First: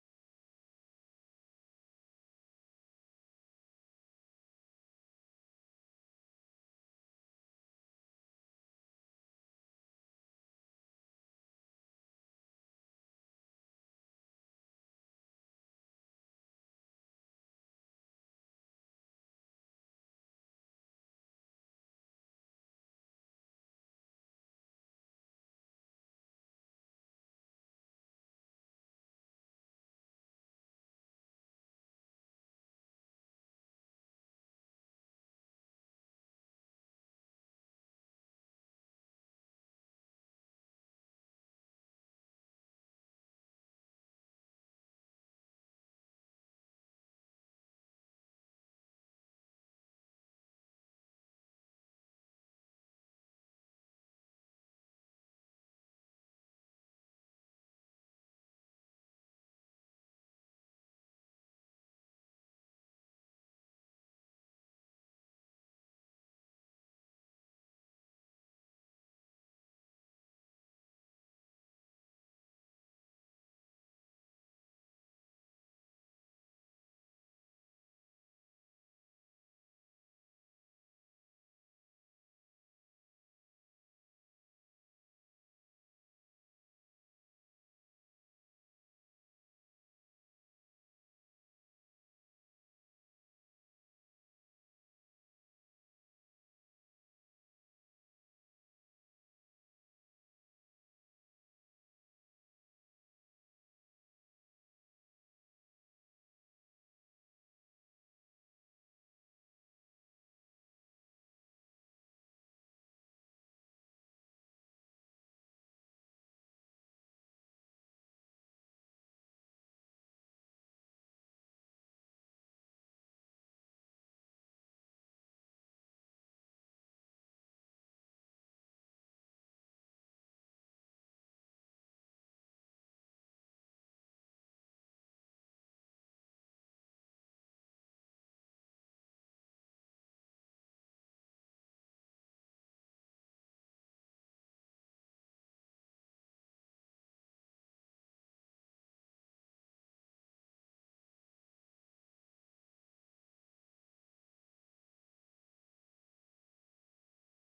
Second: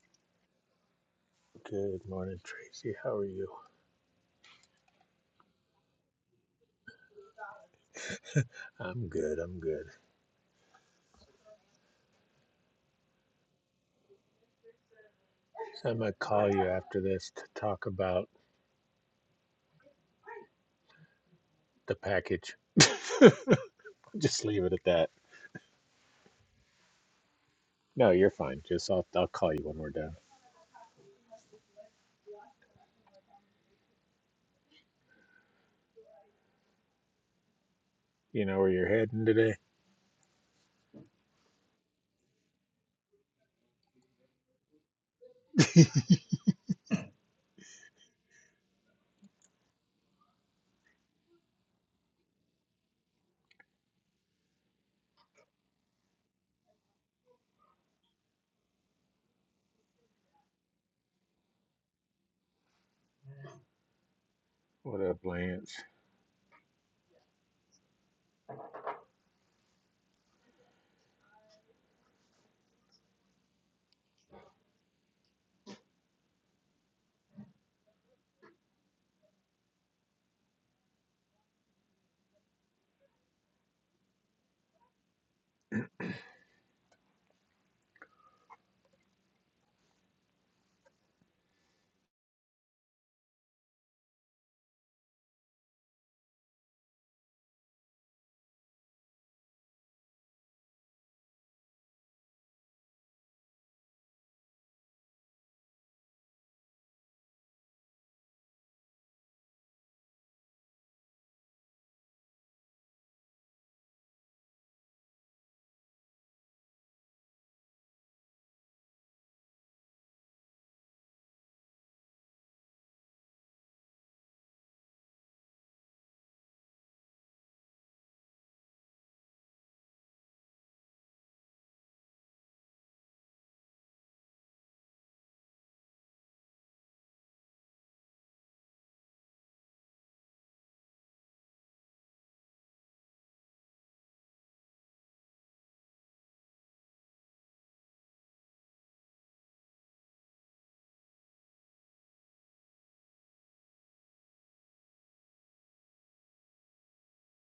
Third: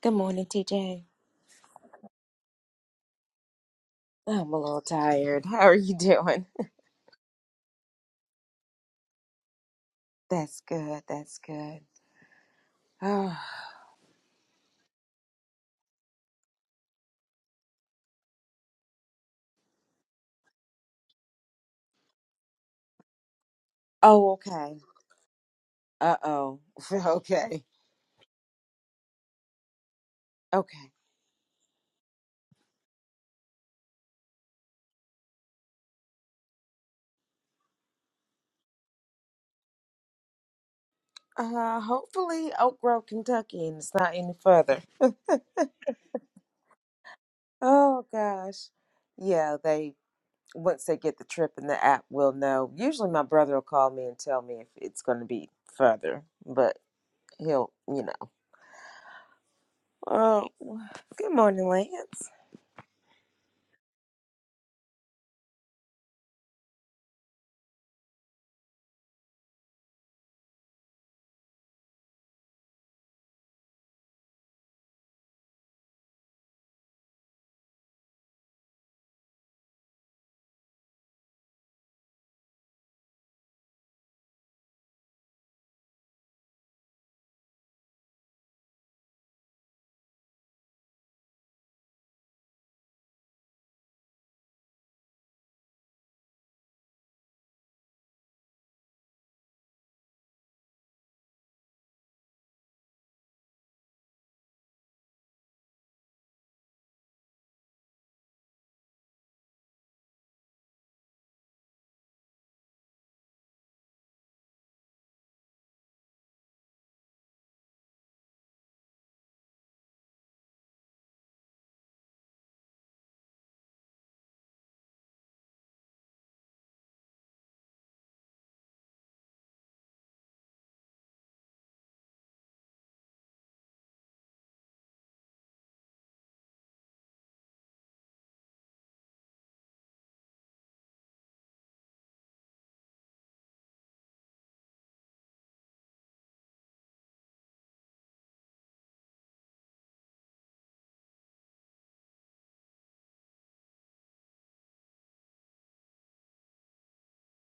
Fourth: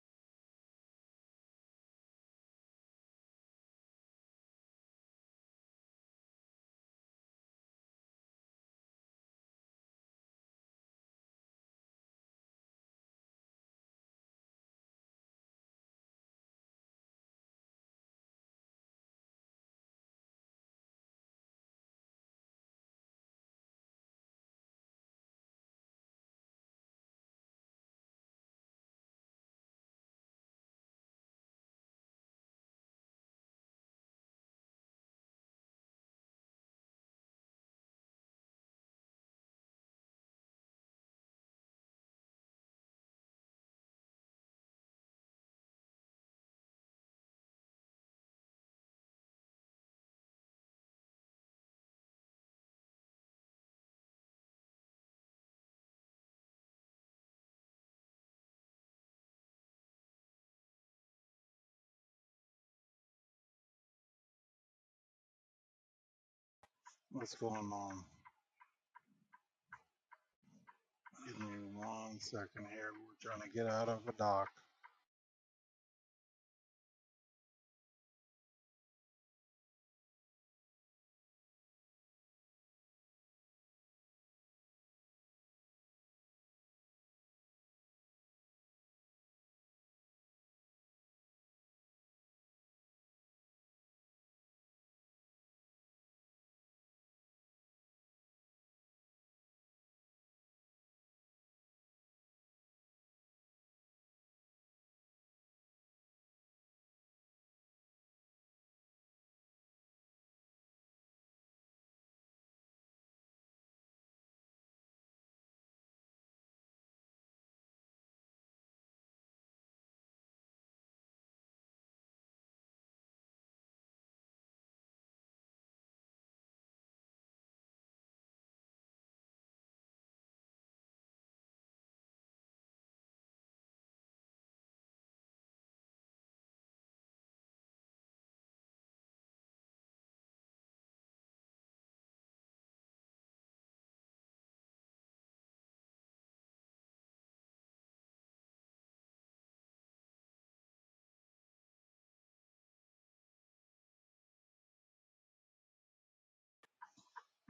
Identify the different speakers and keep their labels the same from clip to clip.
Speaker 1: Good morning, TJ.
Speaker 2: Good morning, Tracy. How are you?
Speaker 1: I'm a little tired. How are you doing?
Speaker 2: I'm good. I'm good.
Speaker 1: That's good. That's good. Oh,
Speaker 2: I might call you after this to talk about the package.
Speaker 1: oh
Speaker 2: Just leave it
Speaker 1: okay.
Speaker 2: at that.
Speaker 1: Uh oh. Okay.
Speaker 2: No, you're fine. Just I'll, I'll call you when we're done.
Speaker 1: Okay.
Speaker 2: You know where you're heading today?
Speaker 1: Uh, hopefully Oak Grove, Kentucky, and it's not any further. oh gosh. Yeah, they once they get the trip in the app, we'll know. Usually, my brother will call me and tell me if it's going to be further, but he'll, you know. Oh, good morning, Lance.
Speaker 2: What up, Lance?
Speaker 3: What's going on? Give me one second here. We're trying to get out of a dock.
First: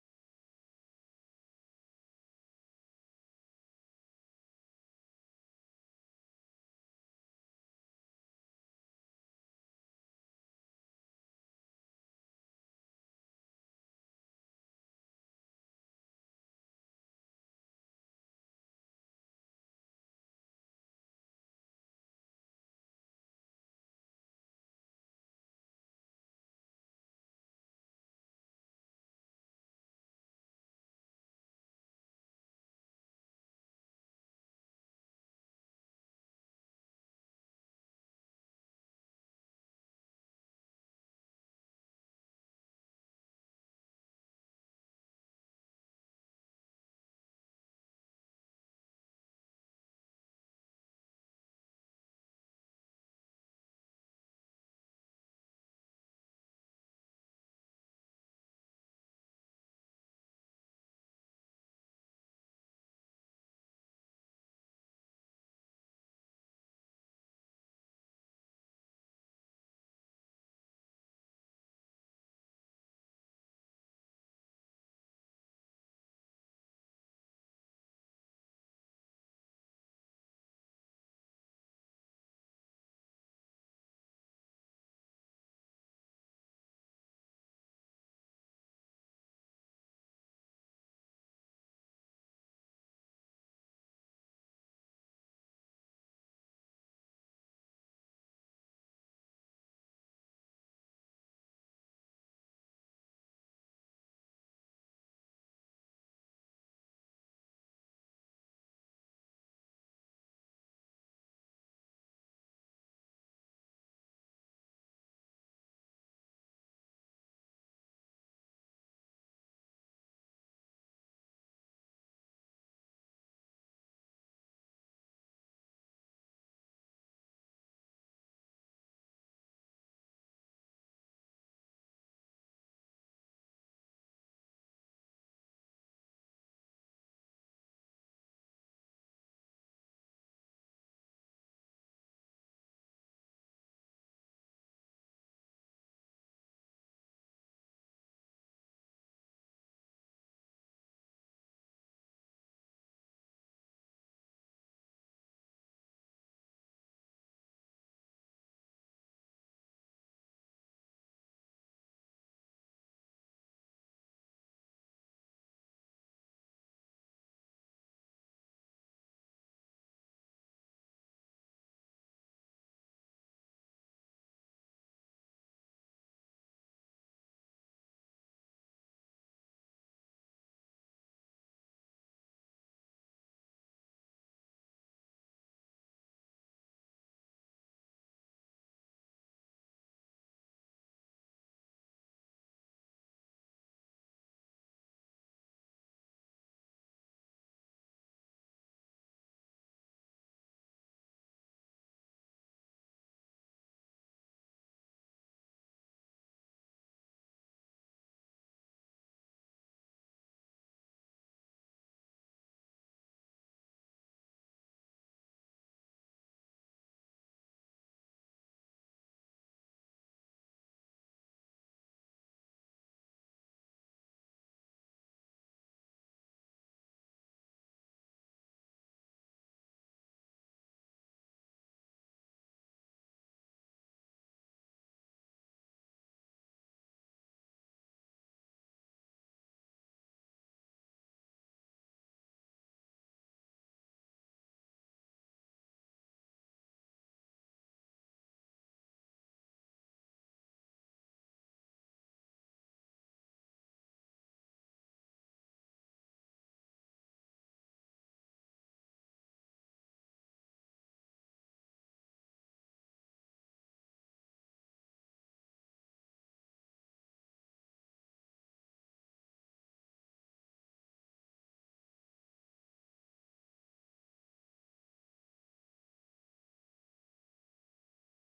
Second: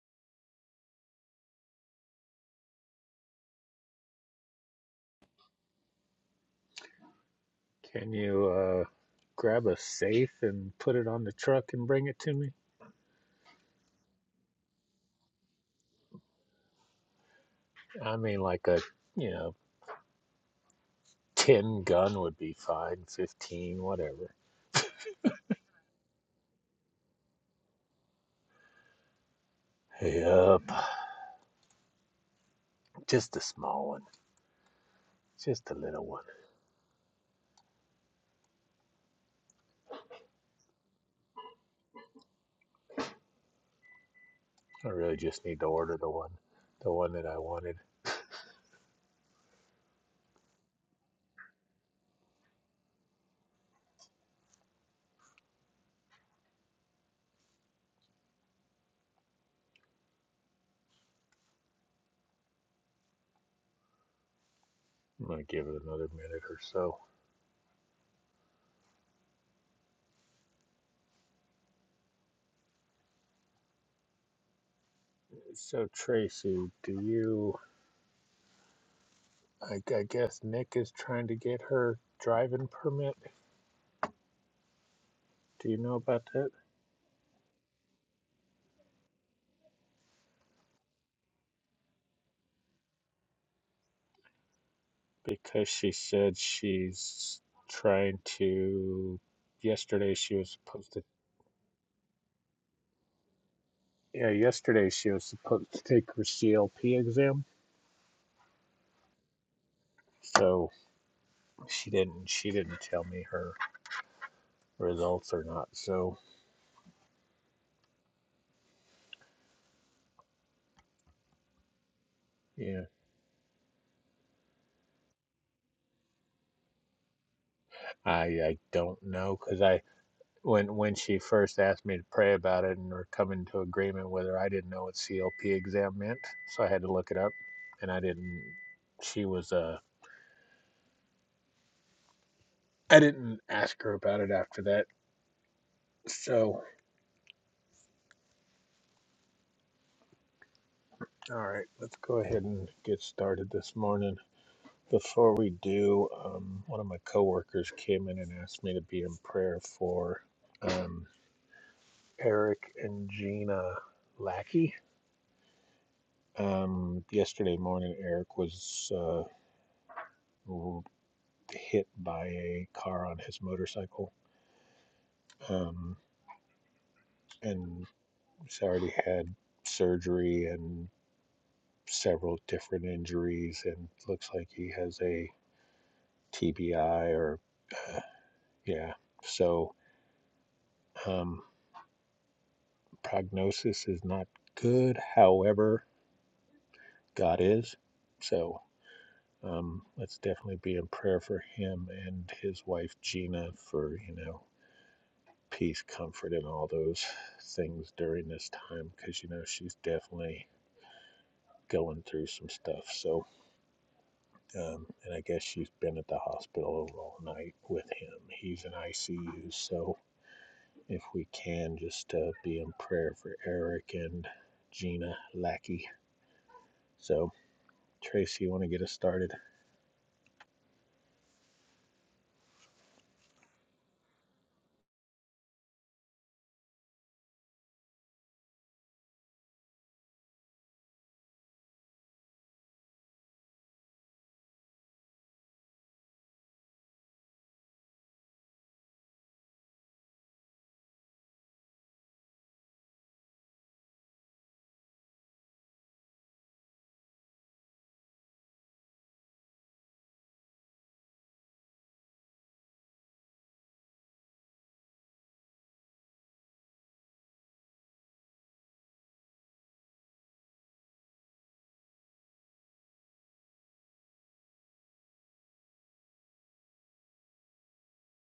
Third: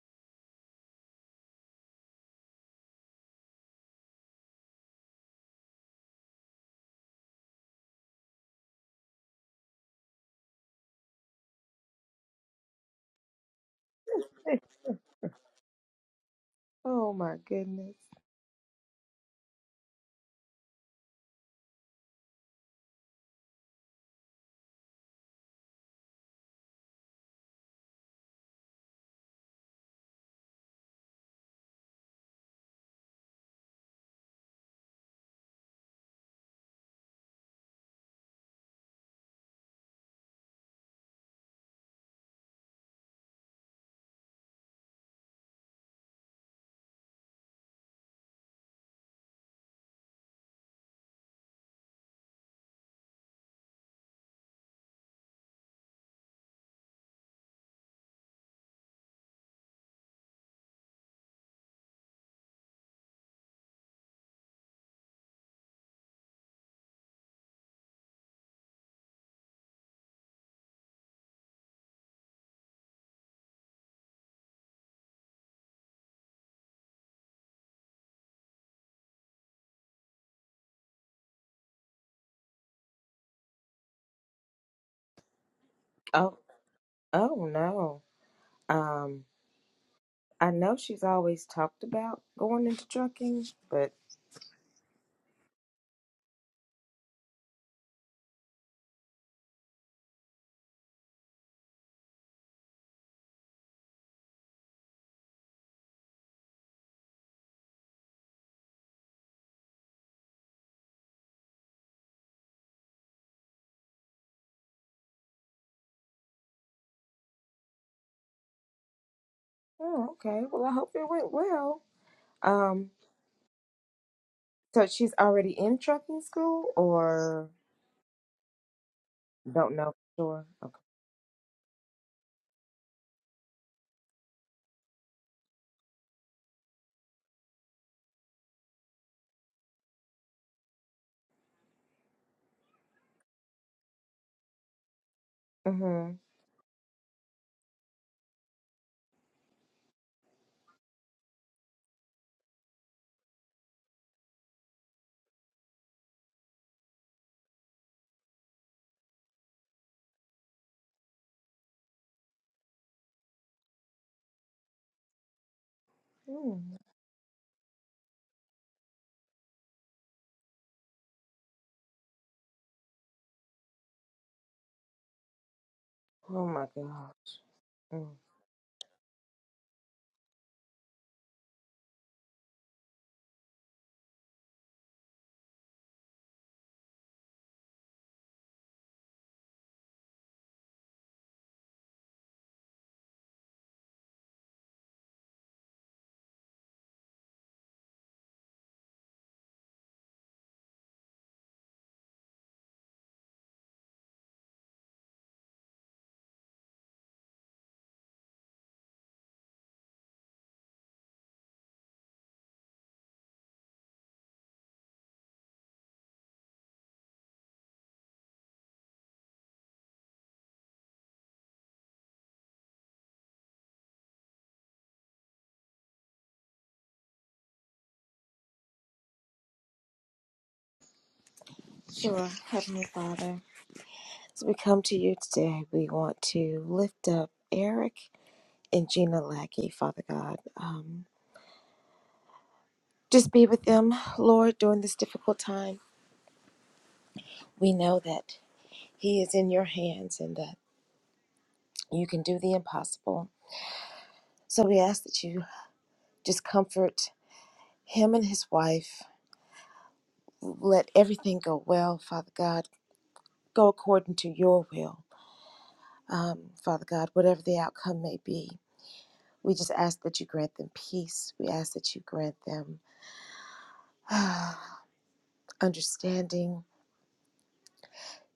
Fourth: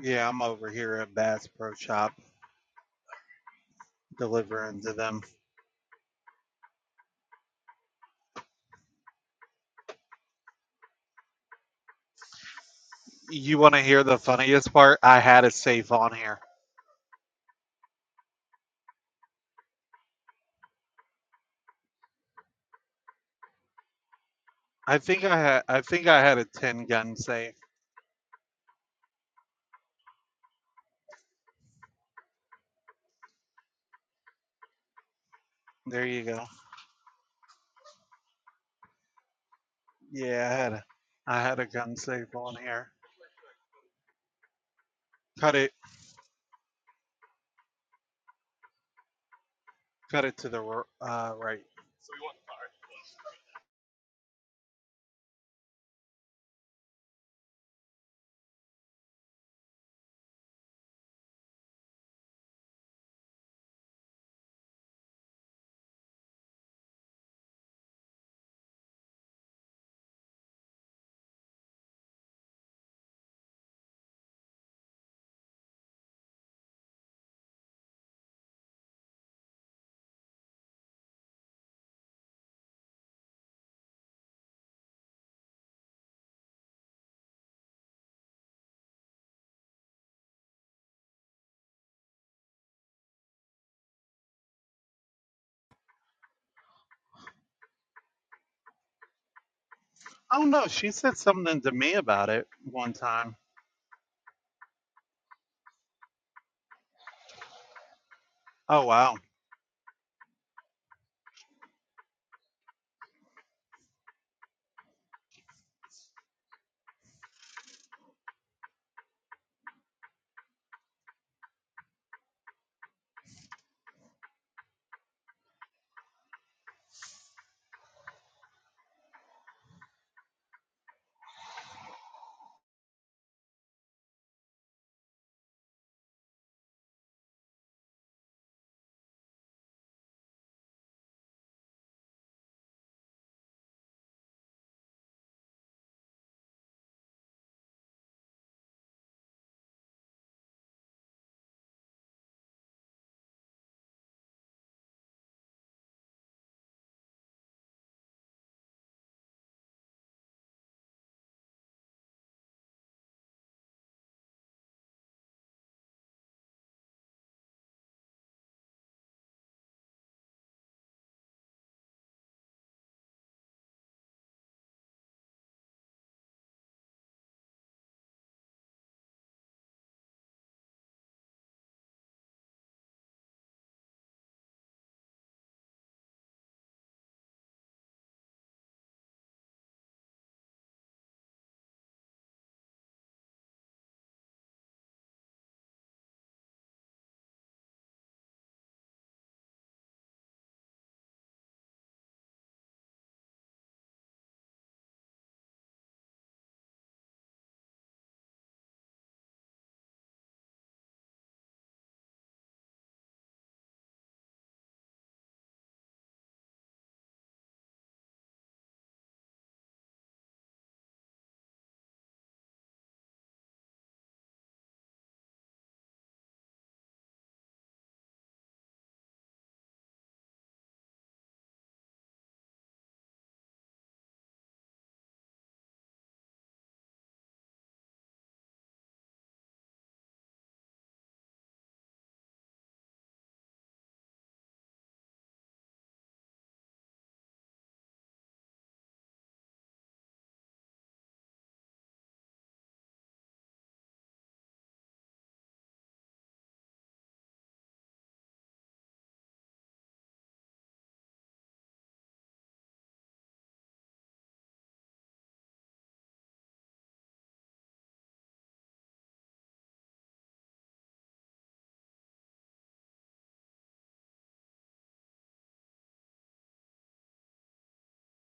Speaker 3: Yeah, I'm over here at Bass Pro Shop delivering to them.
Speaker 2: Can you uh, grab a safe and put it on the truck and bring it to me?
Speaker 3: You want to hear the funniest part? I had a safe on here.
Speaker 1: Oh my goodness.
Speaker 2: I mean, like a, you know, 10 gun would be fine, 15, whatever.
Speaker 3: I think I had. I think I had a ten gun safe.
Speaker 2: Yep. Just a small one. Just a
Speaker 3: There
Speaker 2: little one.
Speaker 3: you go. Yeah, I had. A, I had a gun safe on here.
Speaker 2: I really just
Speaker 3: Cut
Speaker 2: need to
Speaker 3: it.
Speaker 2: order the one, the one that I wanted.
Speaker 3: Cut it to the r- uh, right.
Speaker 2: I'm gonna give it another minute or so. So Tracy, do you? I, I guess Nick is trying to get her driving permit. Do you know about
Speaker 1: Oh,
Speaker 2: that?
Speaker 1: oh no. Um, I know she's always talked about going into trucking, but
Speaker 2: Because she said she's trying to. Yesterday she
Speaker 3: Oh
Speaker 2: was
Speaker 3: no, she
Speaker 2: supposed to.
Speaker 3: said something to me about it one time.
Speaker 2: Yeah, yesterday she was supposed to take her CLP exam.
Speaker 3: Oh wow.
Speaker 2: So she didn't. She didn't tell me her results or not. So
Speaker 1: oh, okay. Well, I hope it went well.
Speaker 2: yeah,
Speaker 1: Um, so she's already in trucking school, or
Speaker 2: I I don't know because I
Speaker 1: don't know for sure.
Speaker 2: when
Speaker 1: Okay.
Speaker 2: when she first asked me to pray about it and or come into agreement with her, I didn't know what CLP exam meant, so I had to look it up, and I didn't. She was uh, I didn't ask her about it after that.
Speaker 1: Mm-hmm.
Speaker 2: So, all right, let's go ahead and get started this morning. Before we do, um, one of my coworkers came in and asked me to be in prayer for um, Eric and Gina Lackey.
Speaker 1: Mm.
Speaker 2: Um, yesterday morning, Eric was. Uh, hit by a car on his motorcycle um,
Speaker 1: Oh my gosh.
Speaker 2: and
Speaker 1: Mm.
Speaker 2: he's already had surgery and several different injuries and looks like he has a TBI or uh, yeah so um, prognosis is not good however God is so um, let's definitely be in prayer for him and his wife Gina for you know peace, comfort, and all those things during this time because, you know, she's definitely going through some stuff. So, um, and I guess she's been at the hospital all night with him. He's in ICU. So, if we can, just uh, be in prayer for Eric and Gina Lackey. So, Tracy, you want to get us started?
Speaker 1: Sure, Heavenly Father, as we come to you today, we want to lift up Eric and Gina Lackey, Father God. Um, just be with them, Lord, during this difficult time. We know that he is in your hands and that You can do the impossible. So we ask that you just comfort him and his wife. Let everything go well, Father God. Go according to your will, um, Father God, whatever the outcome may be. We just ask that you grant them peace. We ask that you grant them understanding.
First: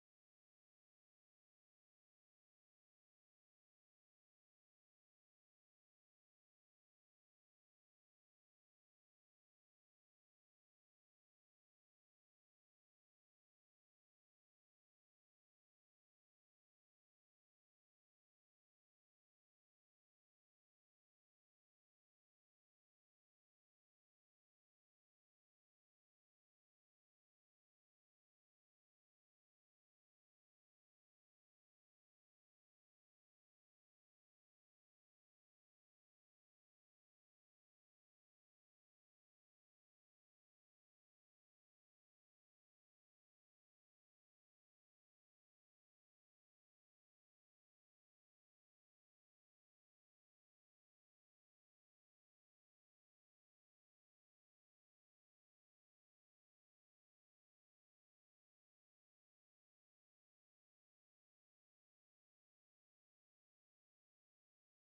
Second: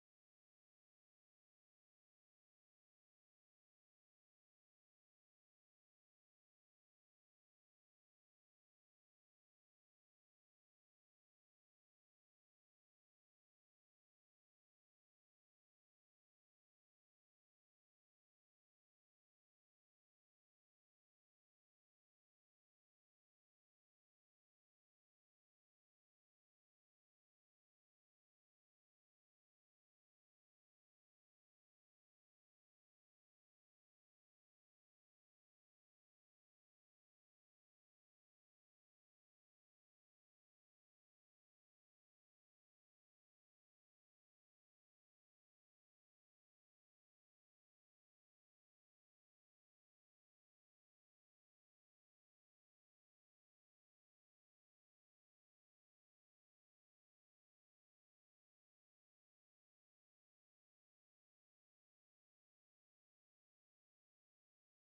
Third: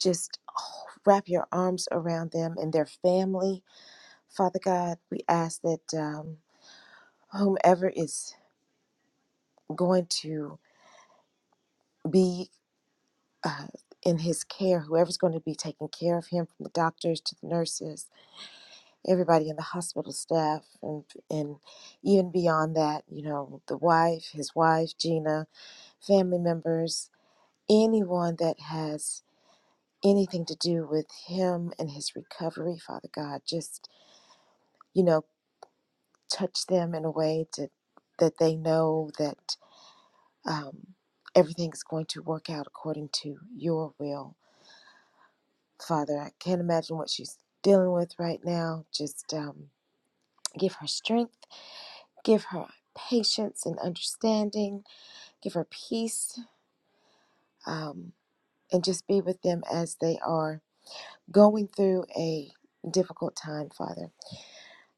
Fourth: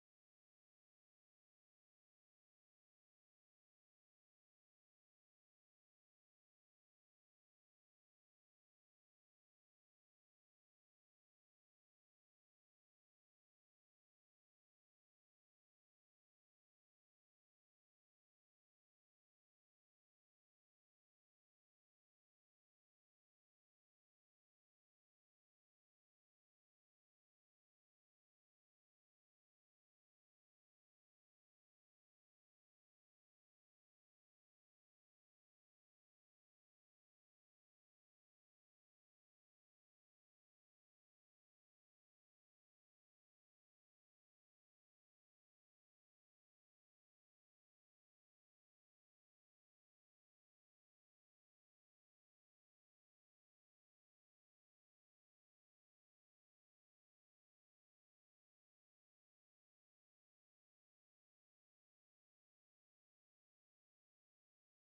Speaker 1: Just oh, wrap your arms around them and their family, Father God. We ask that um, whomever is going to be uh, in his care, whoever's going to be taking care of him, from the doctors to the nurses, everybody in the hospital staff, and and even beyond that, you know, the wife, his wife, Gina, family members, anyone that has anything to do with him and his recovery, Father God, just you know, touch them in a way to that they know that um, everything is going to work out according to your will Father, I can't imagine what she's dealing with right now. Just um, give her strength, give her patience and understanding, give her peace, um, and just be with them as they are going through a difficult time, Father.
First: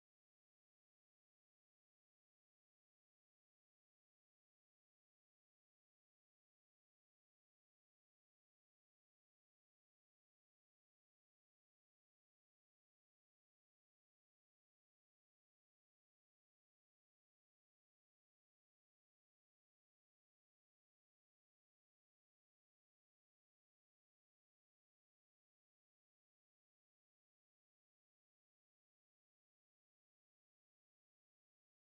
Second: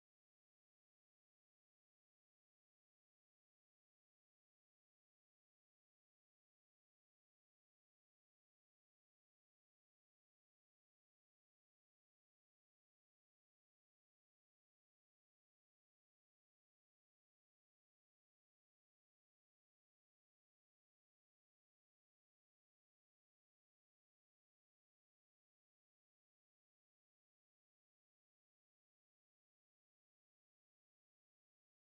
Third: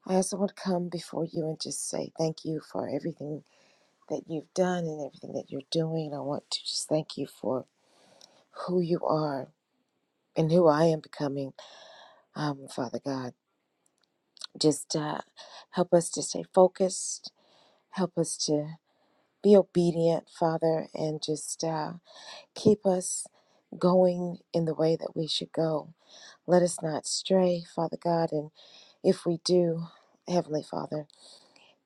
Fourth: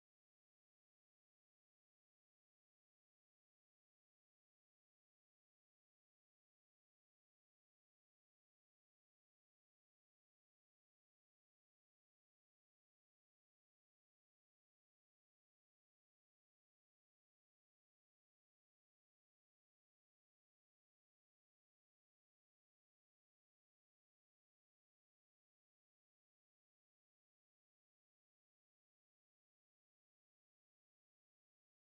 Speaker 1: I also want to come before you and just say thank you for everything that you've done and everything that you're doing. I want to just thank you for who you are and who I am becoming, um, Father God. Just uh, help us to stay focused Help us to be obedient, Father, and just uh, keep us going in the way that we should go. Let us not stray, Father God, and if we do, Heavenly Father,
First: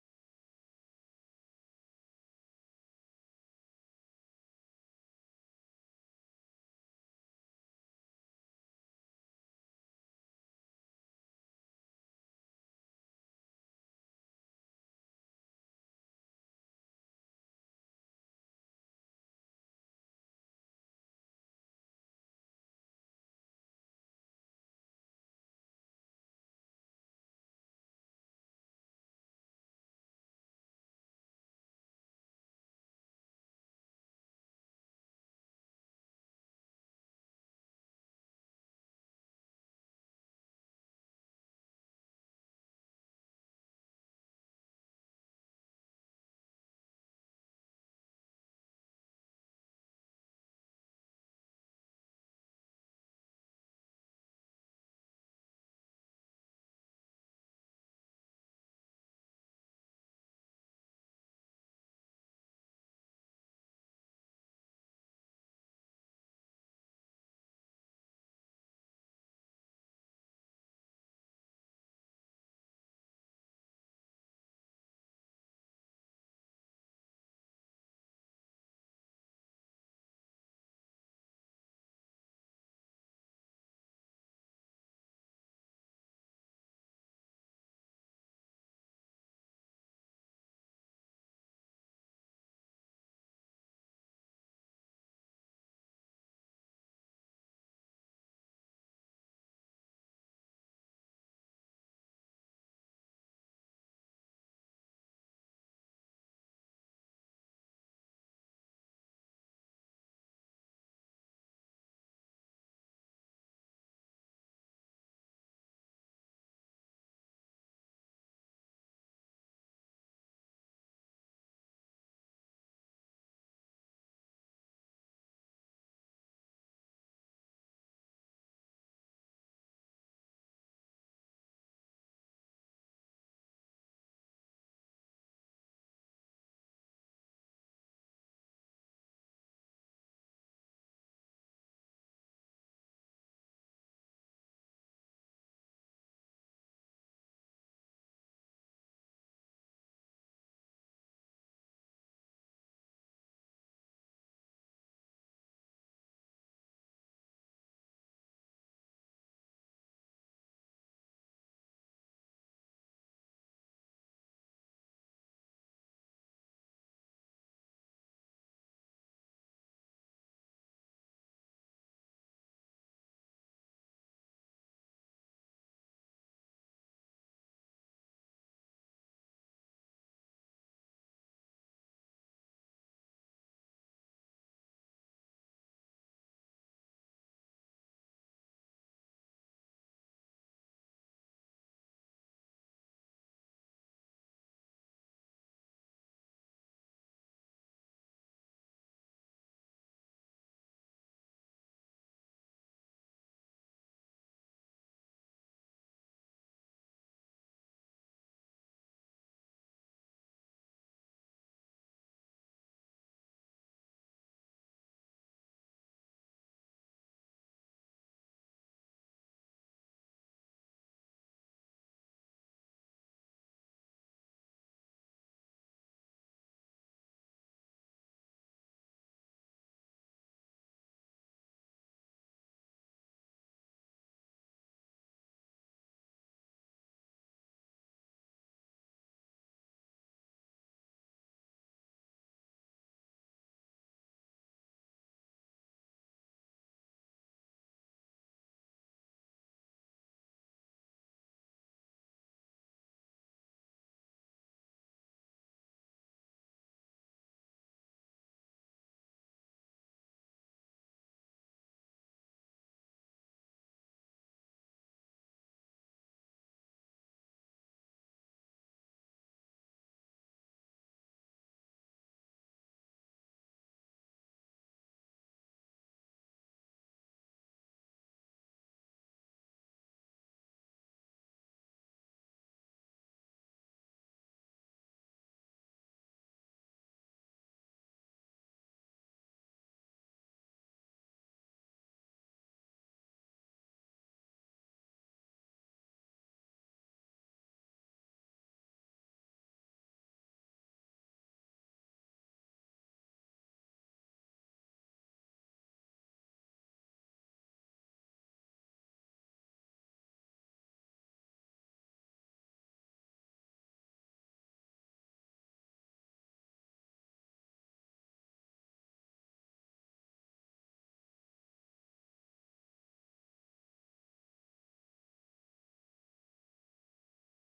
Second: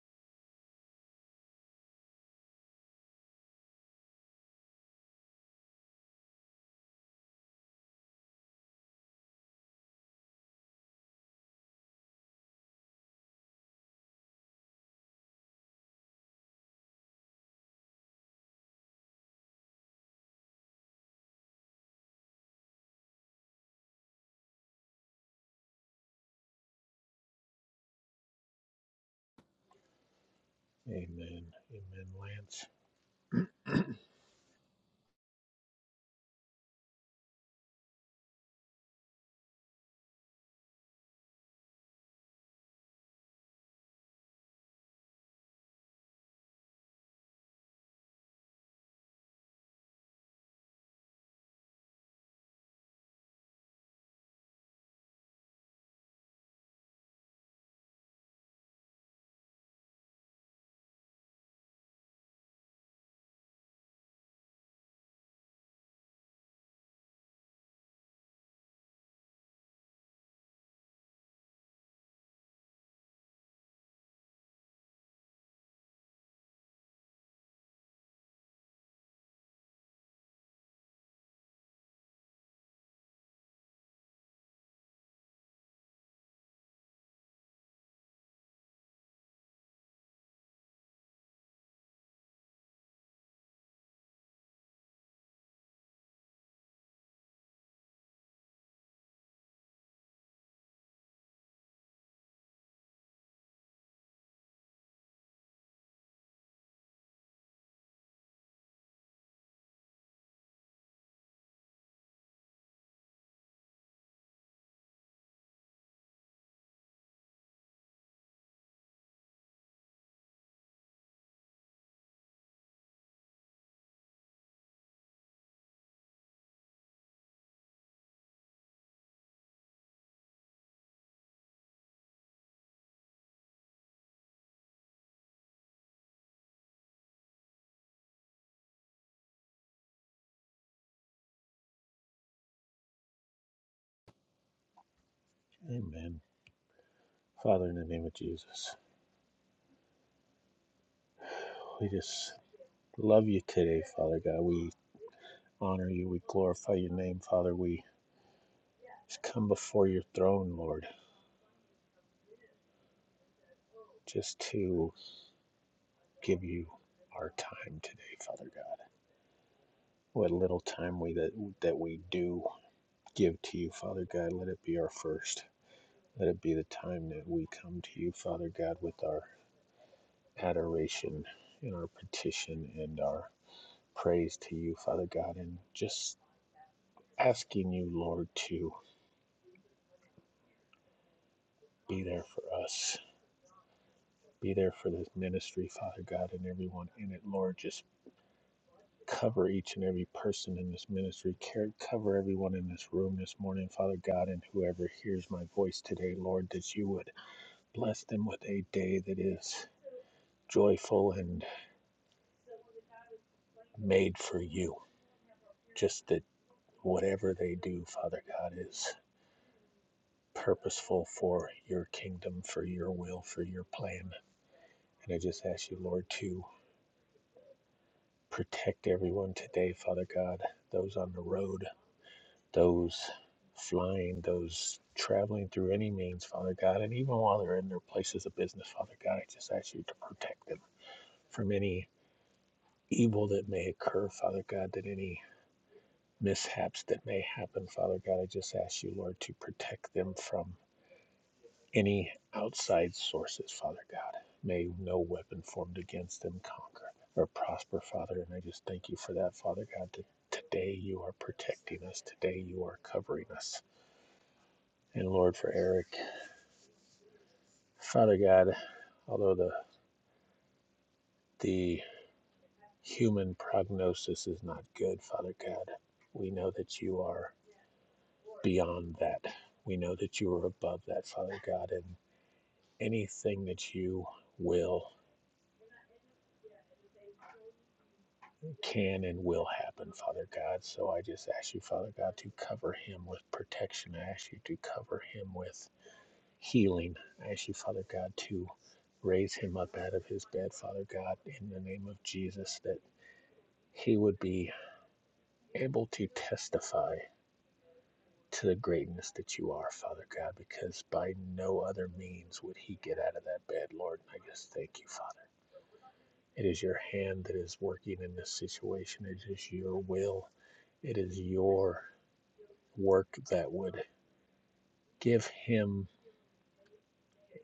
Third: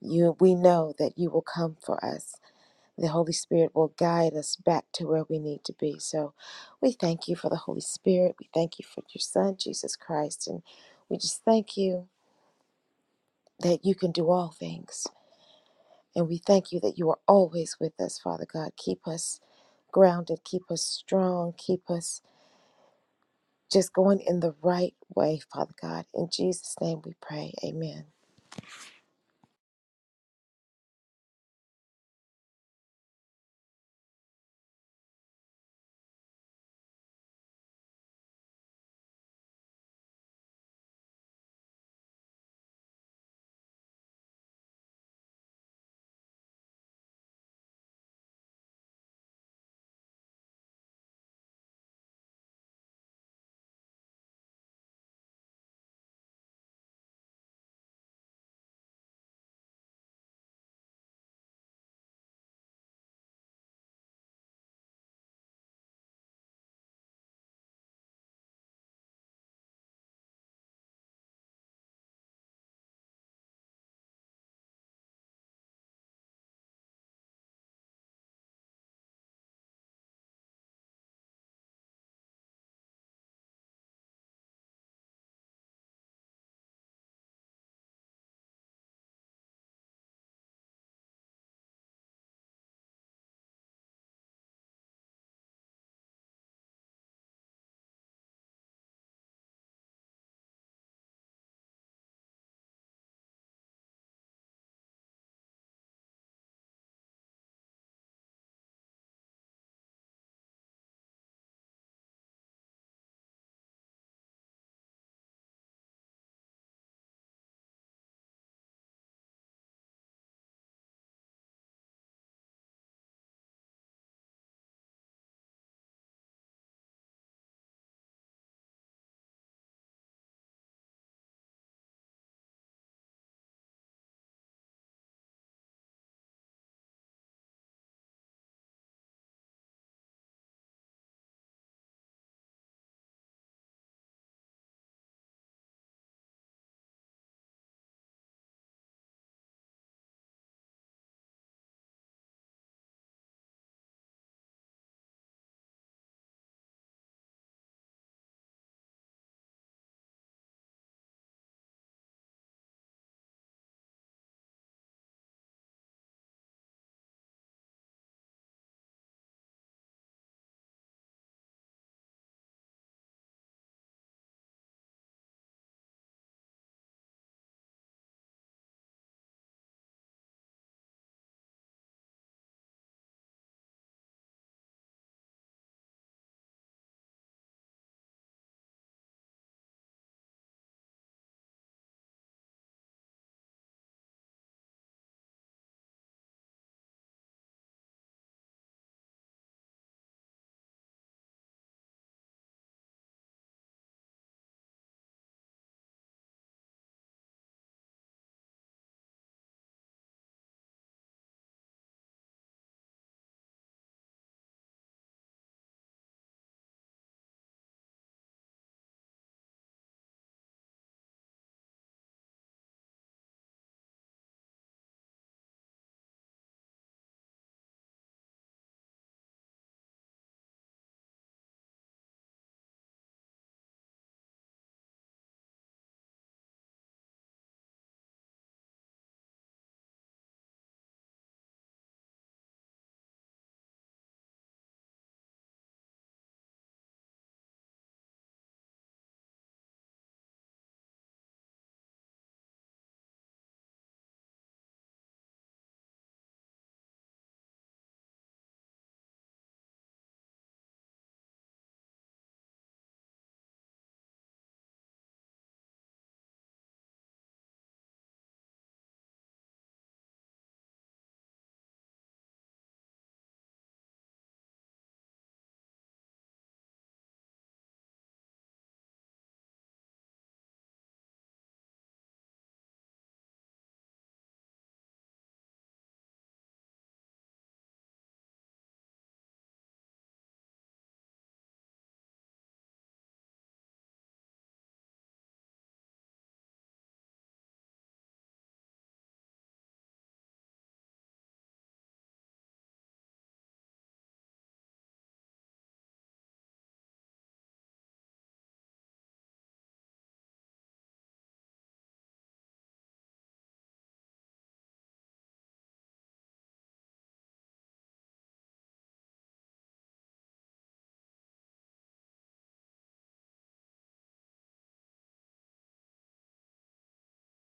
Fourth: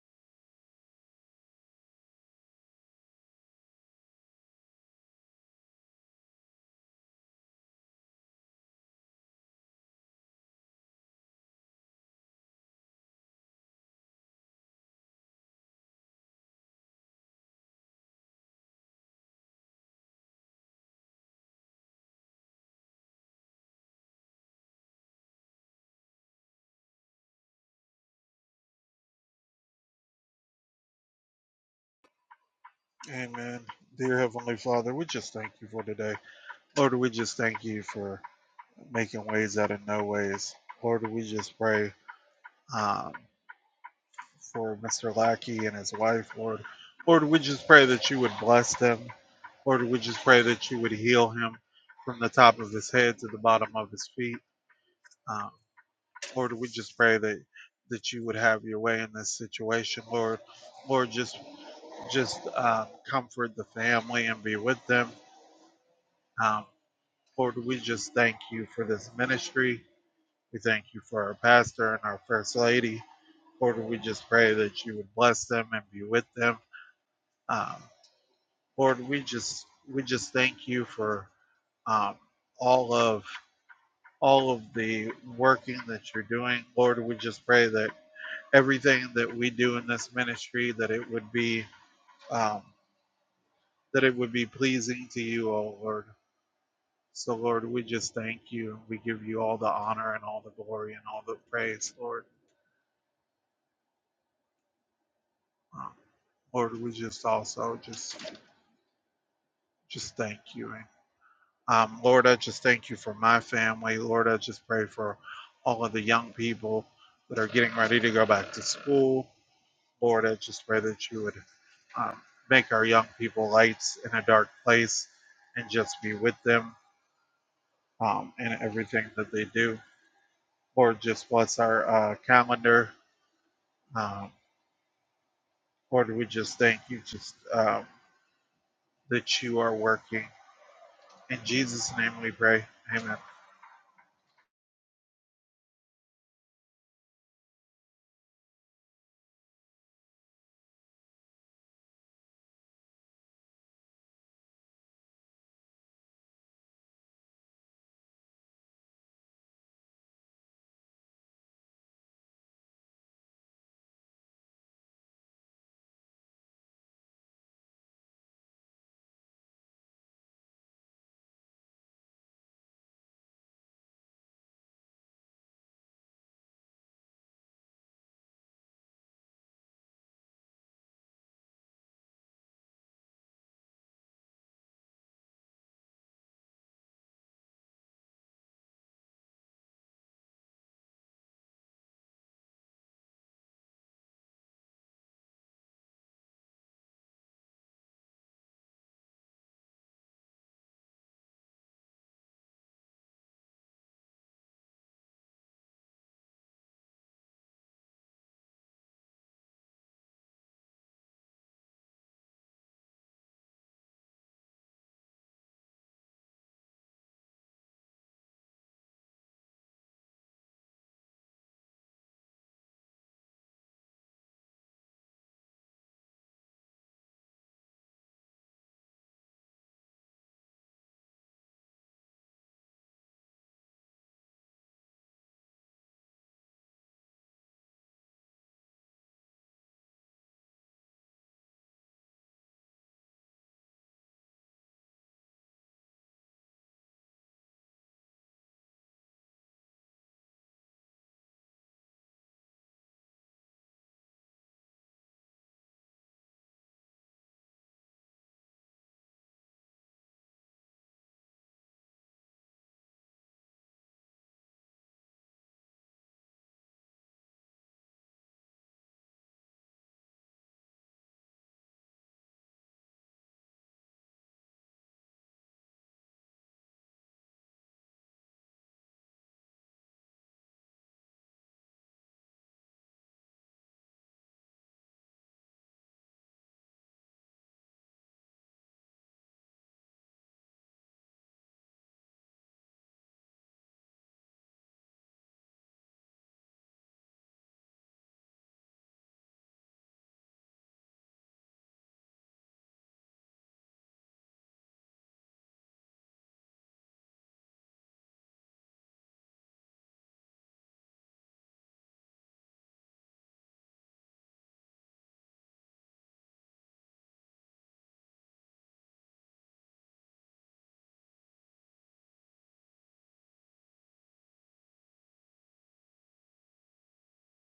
Speaker 1: you we know that you will come for us. The Holy Spirit will guide us back to where we need to be. So we thank you for the Holy Spirit. We thank you for your Son, Jesus Christ. And we just thank you that you can do all things. And we thank you that you are always with us, Father God. Keep us grounded, keep us strong, keep us just going in the right way, Father God. In Jesus' name we pray. Amen.
Speaker 2: Amen. Amen, Lance.
Speaker 3: Amen. Dear Heavenly Father, we just thank you for today. Lord, we just thank you for making ways out of no ways. Lord, we just pray um, for Mr. Lackey and his wife, Lord. Lord, we just pray that you would bless them. Lord, we just pray that you would heal him from the top of his head to the bottom of his feet. Um, Lord, we just pray that that you would have your way in this situation, Lord. Lord, just just um, comfort the family and be with them. Um, Lord, we just thank you for this ministry. We thank you for our pastor and our first lady. Lord, we just pray that you would bless them and be with them. Um, Lord, we just we just thank you for um, all of all of the working that you're doing. Lord, we just pray that everything that we do in this ministry that it would be um, that it would be pleasing to you, O Lord. So, Lord, we just thank you. We give you all the honor and all the glory and all the praise, Lord. Um, Lord, we just also just just thank you. And um, Lord, I just thank you for my family. Lord, I just pray for all of the young people that are getting ready to go back to school. Lord, I just pray that you would um, make our young people lights in a dark place and just be with them um, in everything that they do. Lord, just bless our uh, calendar. Um, Lord, we just thank you just um, that you are working In Jesus' name we pray. Amen.
Speaker 2: Amen. Father, in the name of Jesus, we just love you today, Father God. We honor you. We glorify your name, Father. We just come before your throne, Lord, just to give you our time today, Father God. What little time we that that we do give to you, Father God, let it be our first. Let it be the time that we come to you, Father God, with our adoration and our petition and our praise to you, Father God, and just asking you, Lord, to be there for us be there for this ministry, Father God, and everyone in it, Lord. Just Cover each and every person in this ministry. Care, cover everyone in this room this morning, Father God, and whoever hears my voice today, Lord, that you would bless them with a day that is joyful and made for you. Just that whatever they do, Father God, is purposeful for your kingdom, for your will, for your plan. And I just ask you, Lord, to protect everyone today, Father God, those on the road those flying, those traveling through any means, Father God, and even while they're in their places of business, Father God, I just ask you to protect them from any evil that may occur, Father God, that any mishaps that may happen, Father God, I just ask you, Lord, to protect them from any outside sources, Father God. May no weapon formed against them conquer or prosper, Father, and I just thank you for that, Father God, that today you are protecting us, today you are covering us. And Lord, for Eric, Father God, although the the human prognosis is not good, Father God, we know that you are beyond that. We know that you are above that, Father God, and anything that you will can and will happen, Father God. So I just ask you, Father God, to cover him with protection. I ask you to cover him with healing. I ask you, Father God, to raise him up out of his bed, Father God, in the name of Jesus, that he would be able to testify to the greatness that you are, Father God, because by no other means would he get out of that bed, Lord. And I just thank you, Father. It is your hand that is working in this situation, it is your will, it is your work that would give him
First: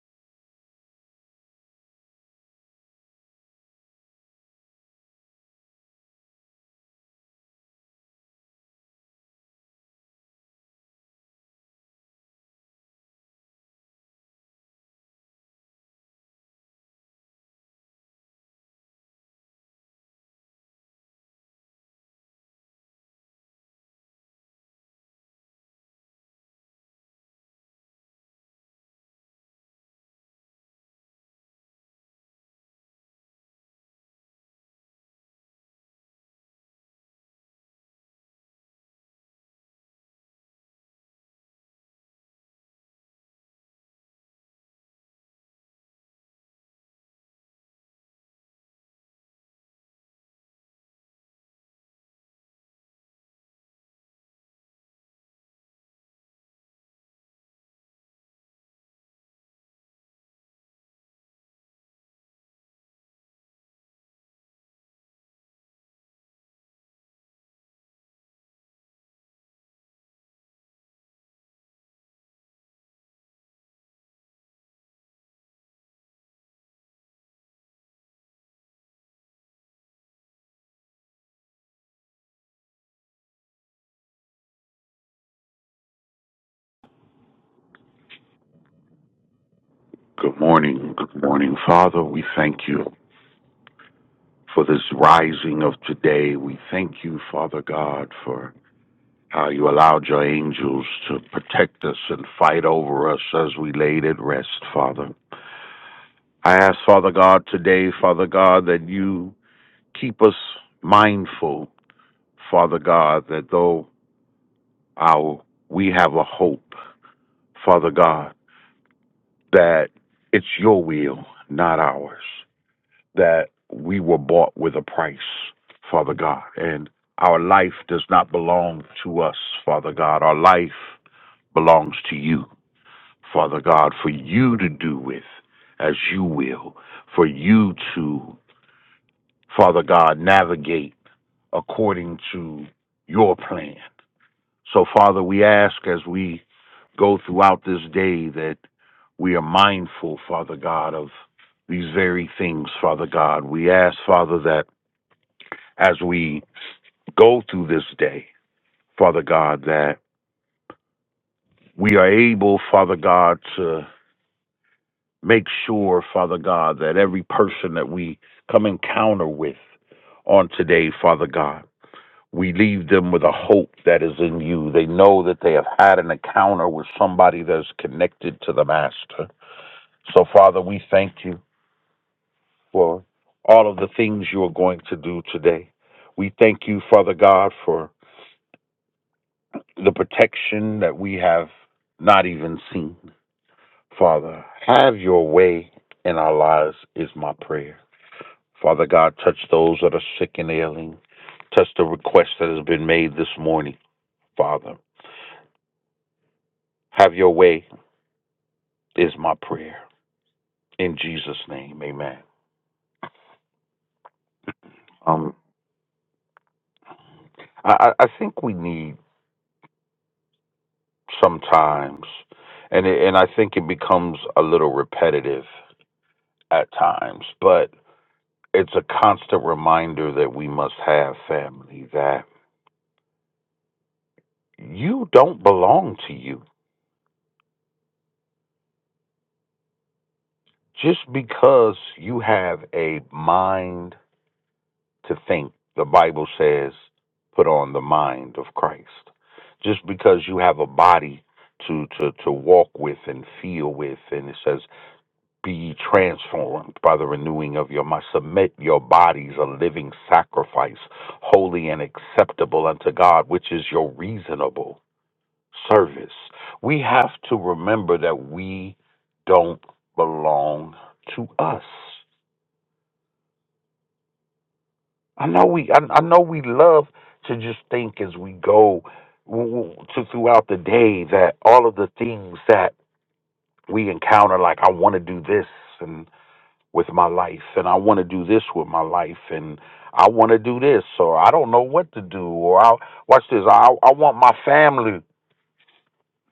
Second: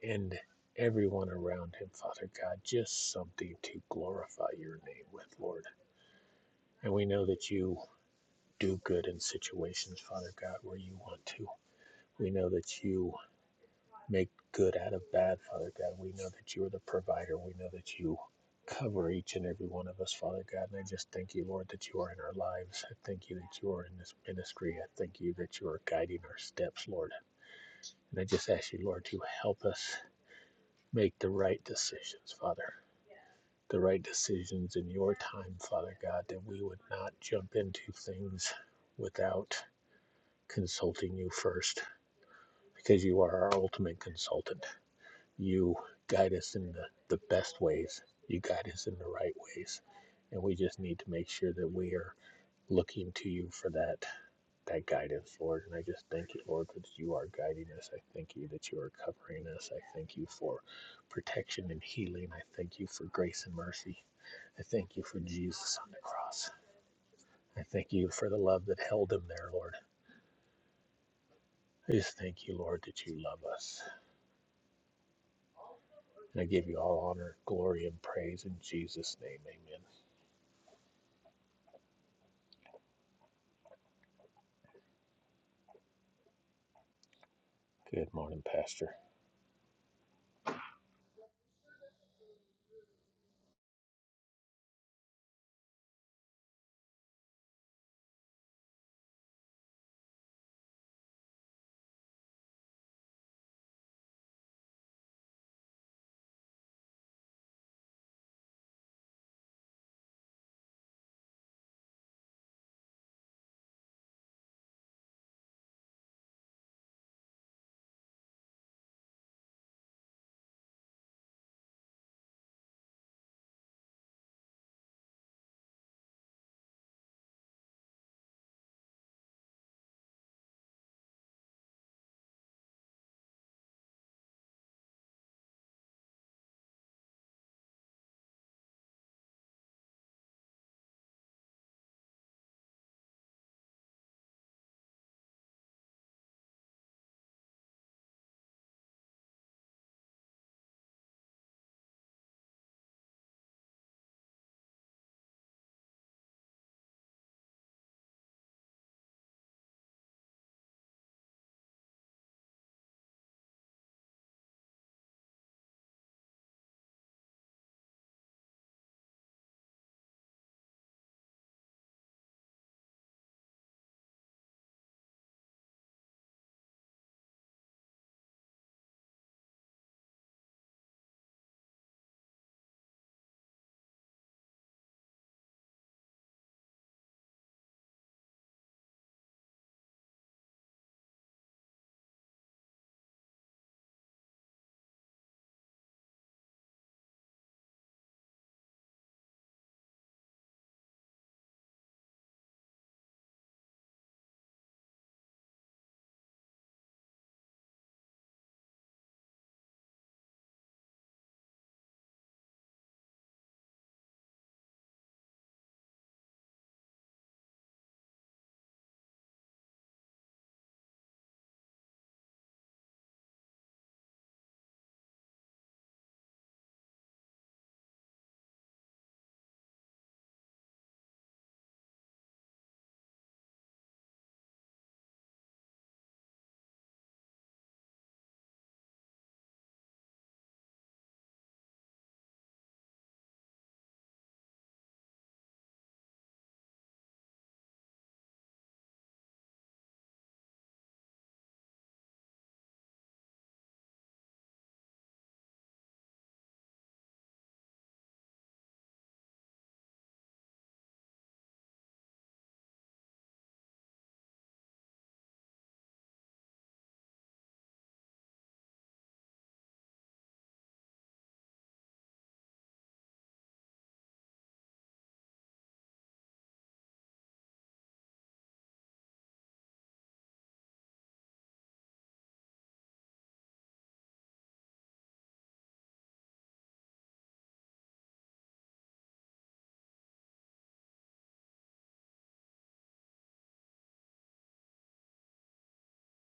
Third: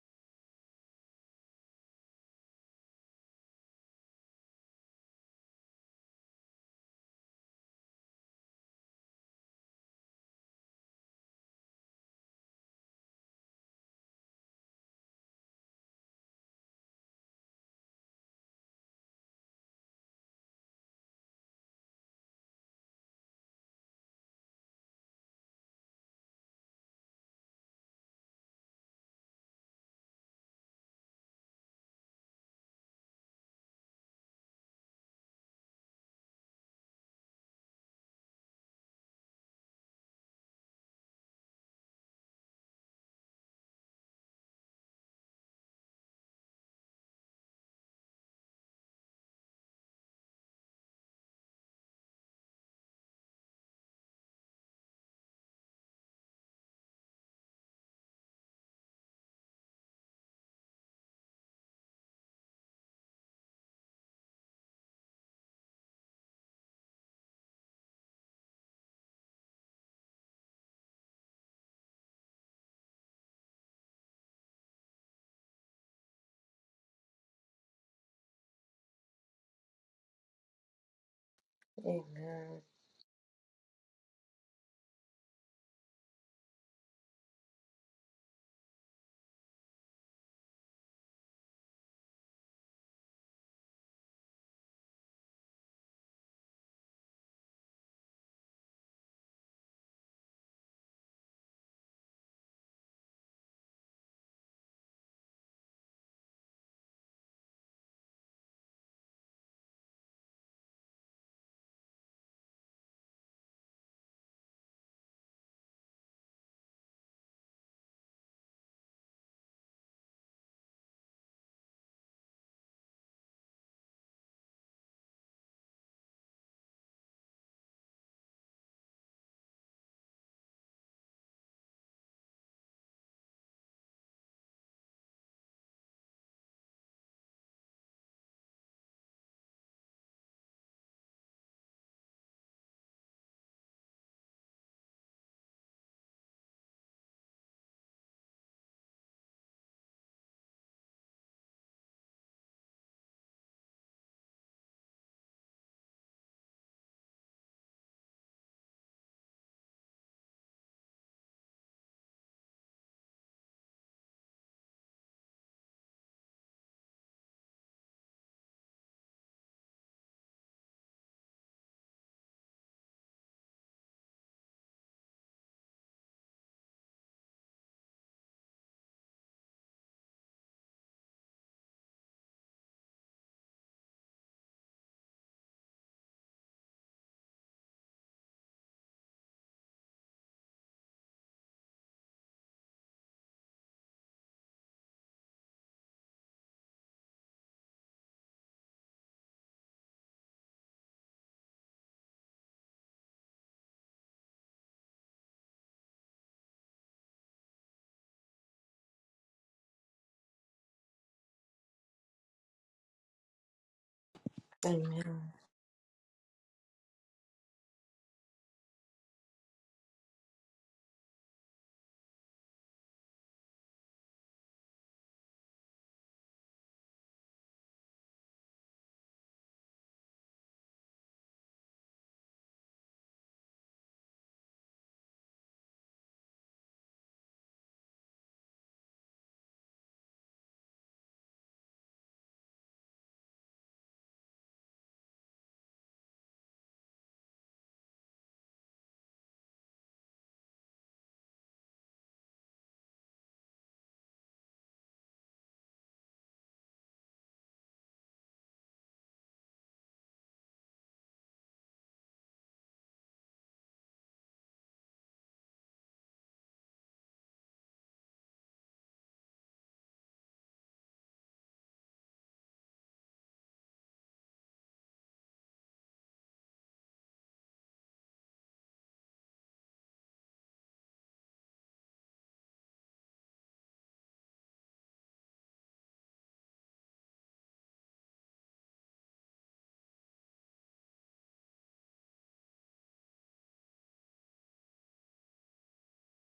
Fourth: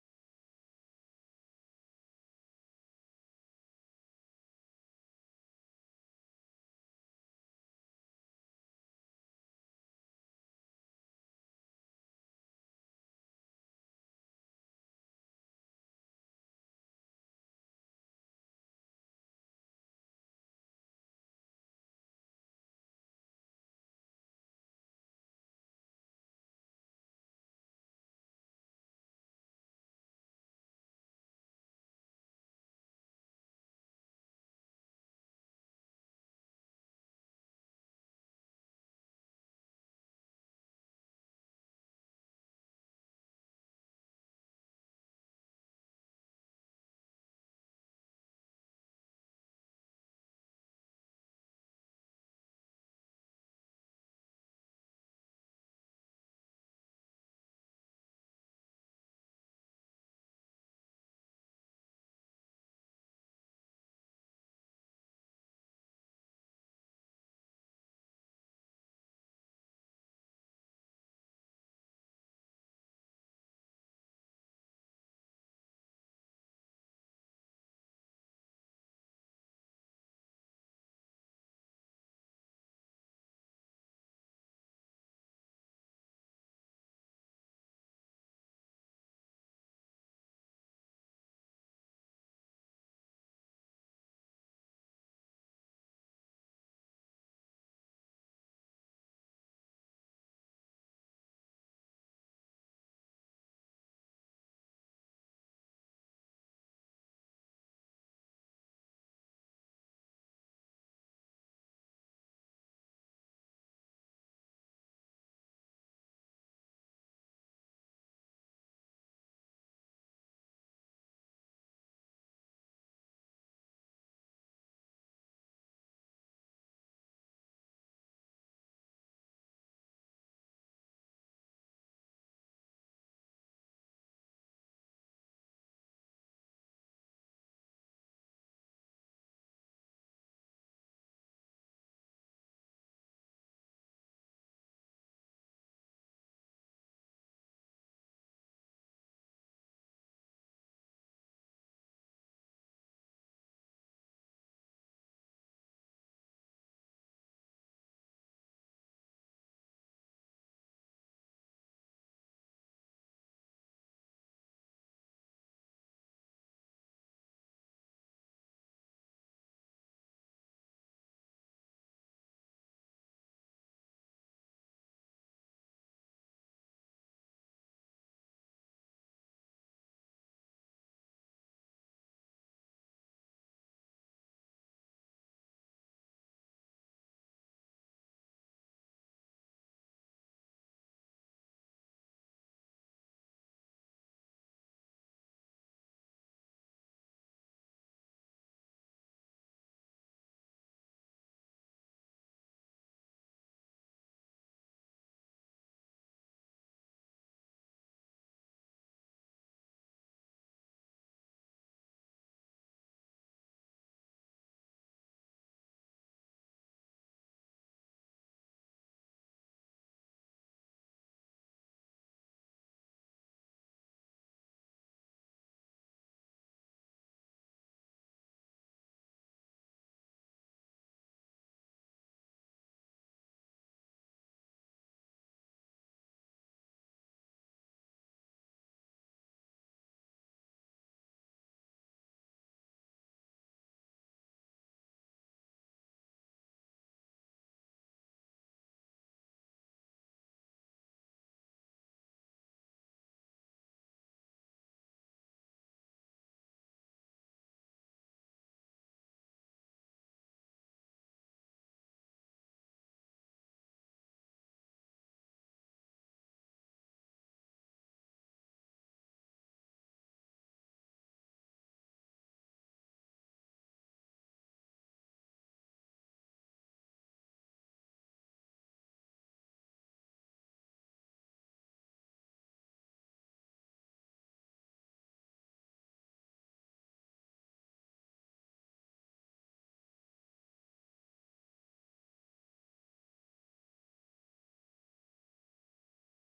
Speaker 2: and everyone around him, Father God, just something to glorify your name with, Lord. And we know that you do good in situations, Father God, where you want to. We know that you make good out of bad, Father God. We know that you are the provider. We know that you cover each and every one of us, Father God. And I just thank you, Lord, that you are in our lives. I thank you that you are in this ministry. I thank you that you are guiding our steps, Lord. And I just ask you, Lord, to help us make the right decisions, Father. The right decisions in your time, Father God, that we would not jump into things without consulting you first, because you are our ultimate consultant. You guide us in the, the best ways. You guide us in the right ways. And we just need to make sure that we are looking to you for that that guidance, Lord. And I just thank you, Lord, that you are guiding us. I thank you that you are covering us. I thank you for protection and healing. I thank you for grace and mercy. I thank you for Jesus on the cross. I thank you for the love that held him there, Lord. I just thank you, Lord, that you love us. And I give you all honor, glory, and praise in Jesus' name. Amen.
Speaker 1: Amen.
Speaker 2: Good morning, Pastor.
Speaker 4: Good morning. Good morning, Father. We thank you for this rising of today. We thank you, Father God, for how you allowed your angels to protect us and fight over us as we laid at rest, Father. I ask, Father God, today, Father God, that you keep us mindful, Father God, that though our we have a hope, Father God, that it's your will, not ours. that we were bought with a price, Father God. And our life does not belong to us, Father God. Our life belongs to you, Father God, for you to do with as you will, for you to, Father God, navigate according to your plan. So, Father, we ask as we go throughout this day that we are mindful, Father God, of these very things, Father God. We ask, Father, that as we go through this day, Father God, that we are able, Father God, to make sure, Father God, that every person that we come encounter with on today, Father God, we leave them with a hope that is in you. They know that they have had an encounter with somebody that's connected to the Master. So, Father, we thank you for all of the things you are going to do today. We thank you, Father God, for the protection that we have not even seen. Father, have your way in our lives is my prayer. Father God, touch those that are sick and ailing. Touch the request that has been made this morning. Father, have your way is my prayer. In Jesus' name, amen.
Speaker 1: Amen.
Speaker 4: Um, I, I think we need sometimes, and, it, and I think it becomes a little repetitive at times, but it's a constant reminder that we must have family, that you don't belong to you just because you have a mind to think. The Bible says, put on the mind of Christ. Just because you have a body to, to, to walk with and feel with, and it says, be ye transformed by the renewing of your mind. Submit your bodies a living sacrifice, holy and acceptable unto God, which is your reasonable service. We have to remember that we don't belong to us. I know we I, I know we love to just think as we go w- w- to throughout the day that all of the things that we encounter like I want to do this and with my life and I want to do this with my life and I want to do this or I don't know what to do or I watch this I I want my family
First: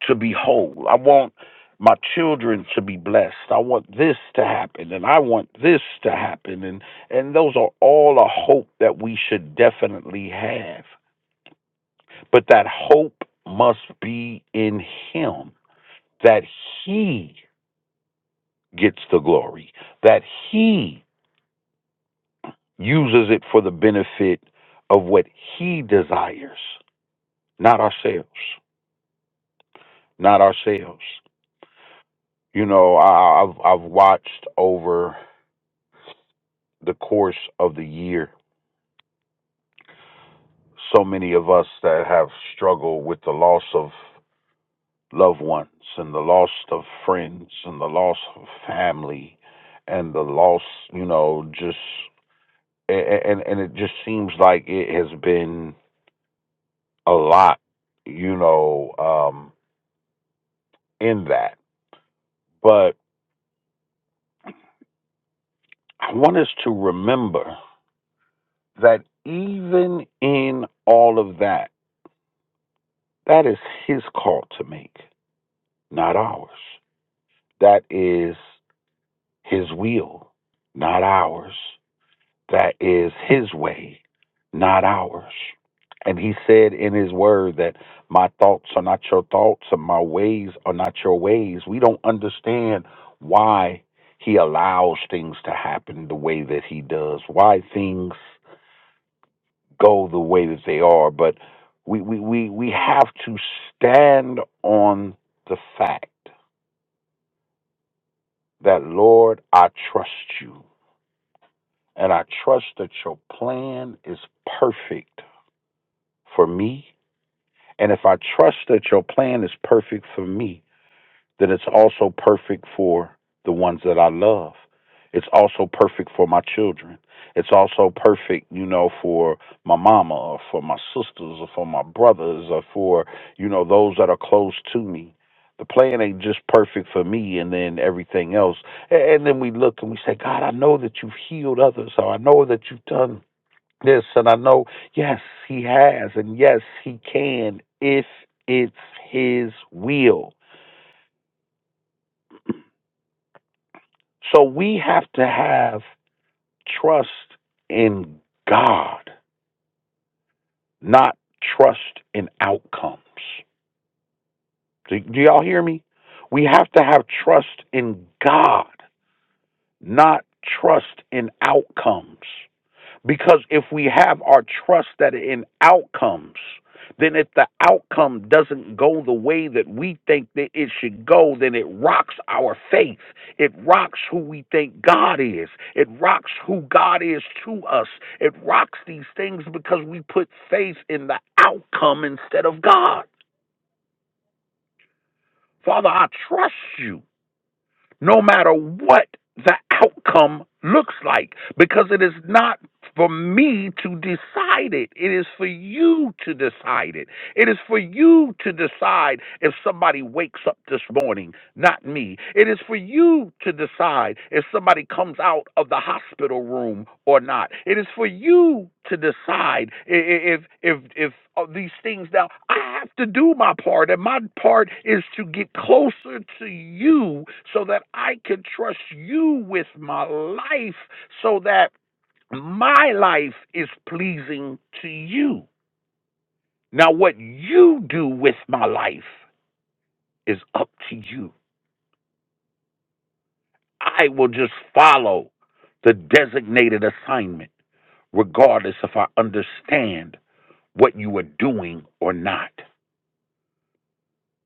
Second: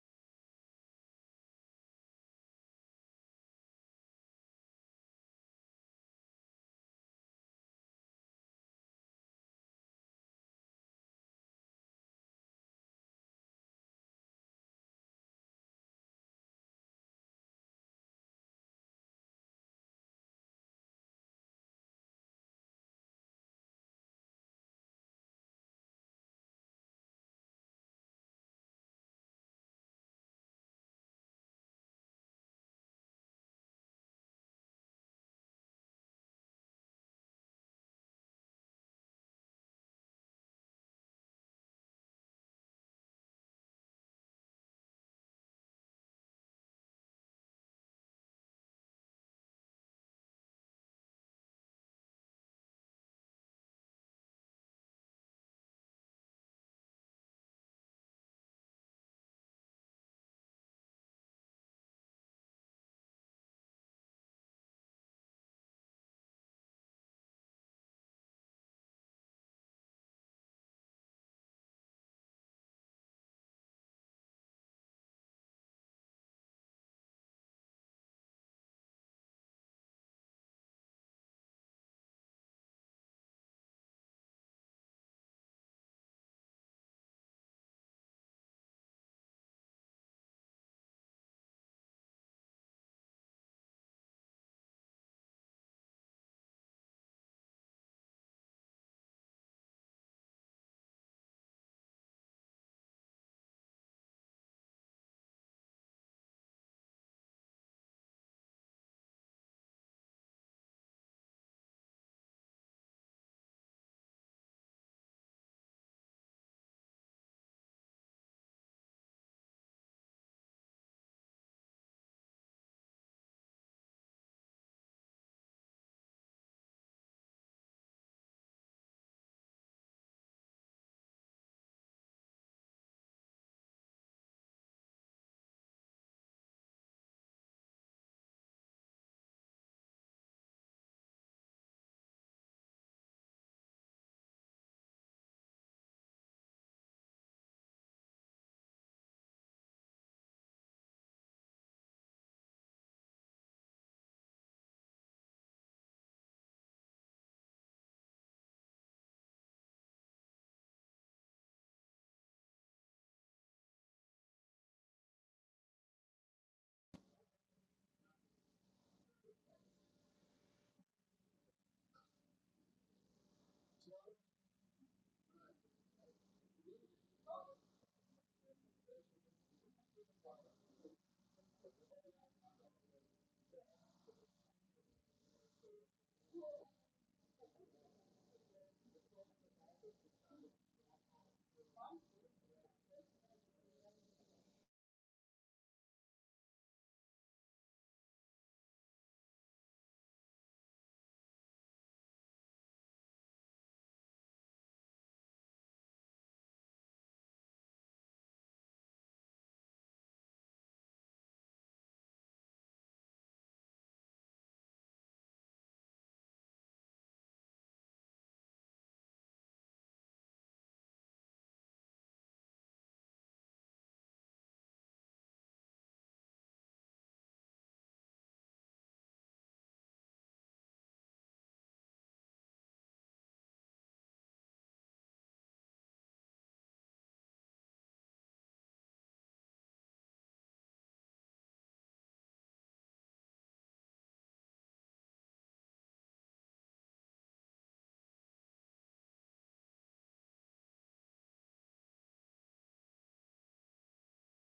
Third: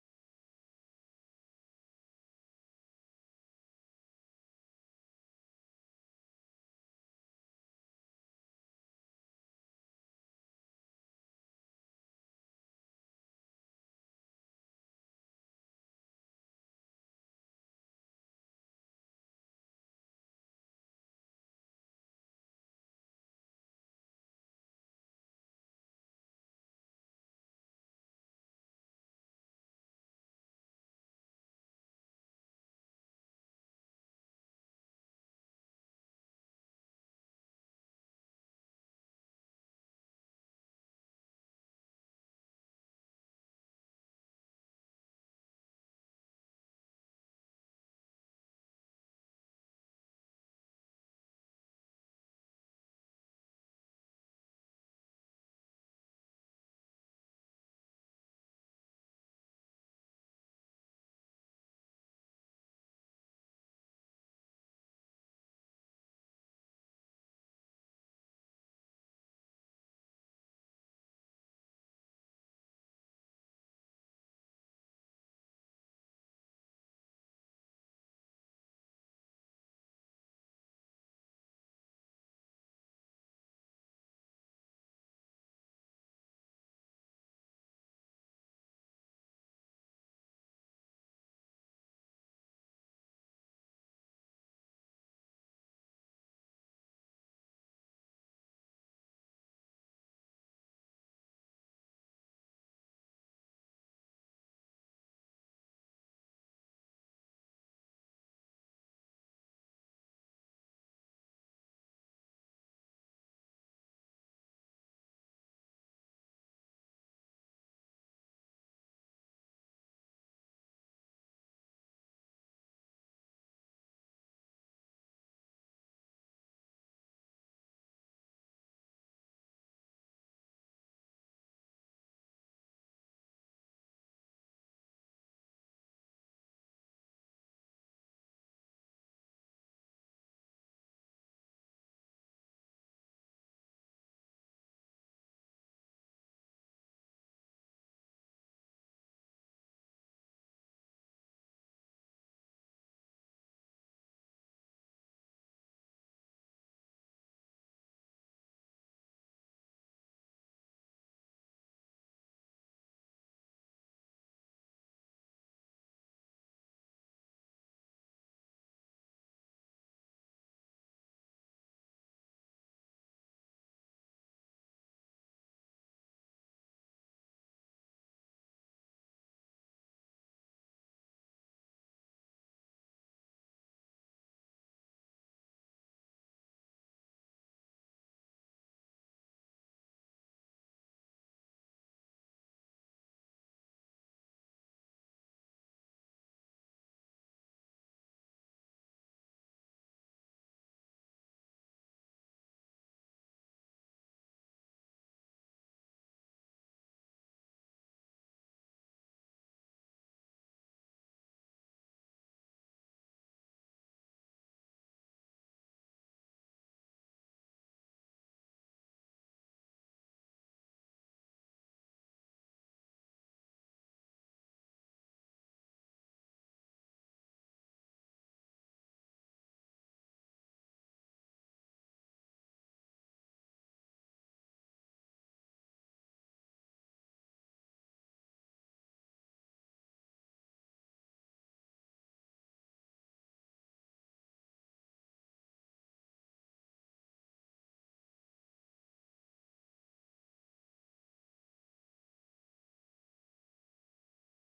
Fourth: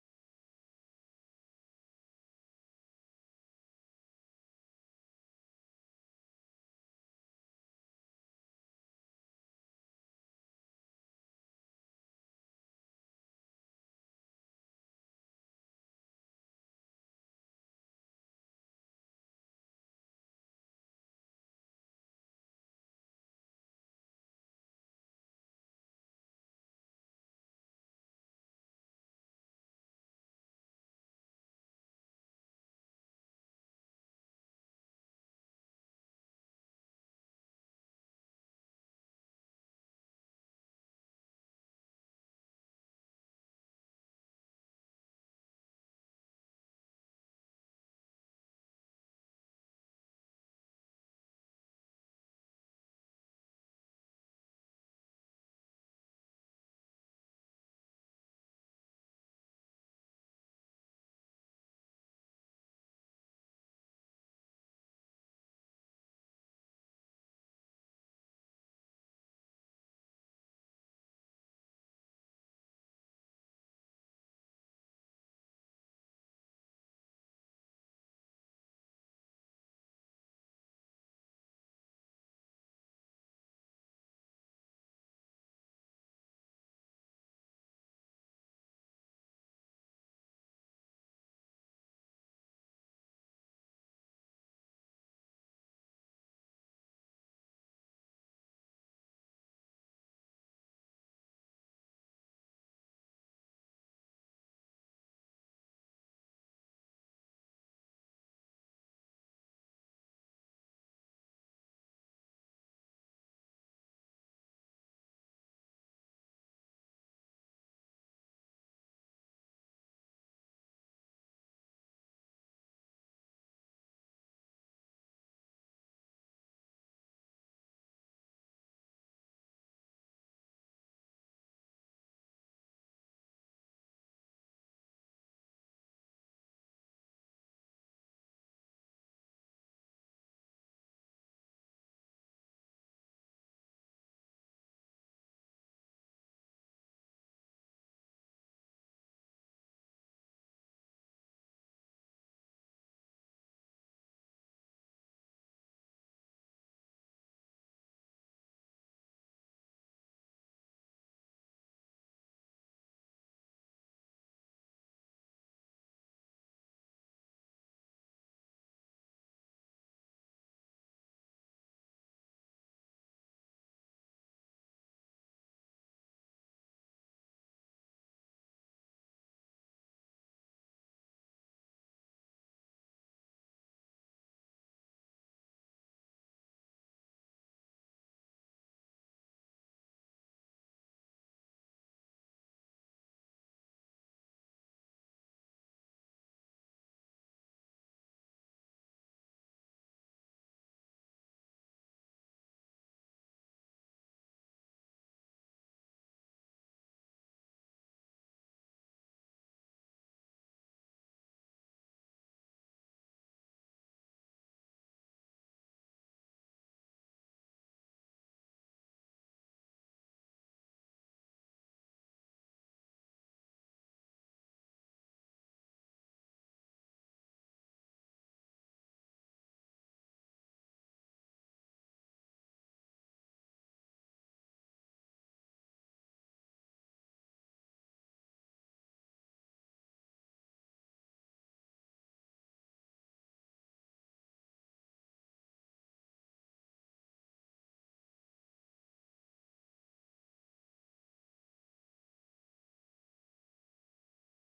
Speaker 4: to be whole. I want my children to be blessed. I want this to happen and I want this to happen and and those are all a hope that we should definitely have. But that hope must be in him that he gets the glory, that he uses it for the benefit of what he desires, not ourselves, not ourselves. You know, I, I've I've watched over the course of the year. So many of us that have struggled with the loss of loved ones and the loss of friends and the loss of family and the loss, you know, just and and it just seems like it has been a lot, you know, um in that. But I want us to remember that even in all of that, that is his call to make, not ours. That is His will, not ours. That is His way, not ours. And He said in His word that my thoughts are not your thoughts and my ways are not your ways. We don't understand why He allows things to happen the way that He does, why things go the way that they are. But we, we, we, we have to stand on the fact that, Lord, I trust you. And I trust that your plan is perfect for me. And if I trust that your plan is perfect for me, then it's also perfect for the ones that I love. It's also perfect for my children. It's also perfect, you know, for my mama or for my sisters or for my brothers or for, you know, those that are close to me. The plan ain't just perfect for me and then everything else. A- And then we look and we say, God, I know that you've healed others. So I know that you've done Yes, and I know, yes, he has, and yes, he can if it's his will. So we have to have trust in God, not trust in outcomes. Do, do y'all hear me? We have to have trust in God, not trust in outcomes. Because if we have our trust that in outcomes, then if the outcome doesn't go the way that we think that it should go, then it rocks our faith. It rocks who we think God is. It rocks who God is to us. It rocks these things because we put faith in the outcome instead of God. Father, I trust you. no matter what the outcome looks like, because it is not for me to decide it. It is for you to decide it. It is for you to decide if somebody wakes up this morning, not me. It is for you to decide if somebody comes out of the hospital room or not. It is for you to decide i- if if if uh, these things. Now, I have to do my part, and my part is to get closer to you so that I can trust you with my life, so that my life is pleasing to you. Now, what you do with my life is up to you. I will just follow the designated assignment, regardless if I understand what you are doing or not,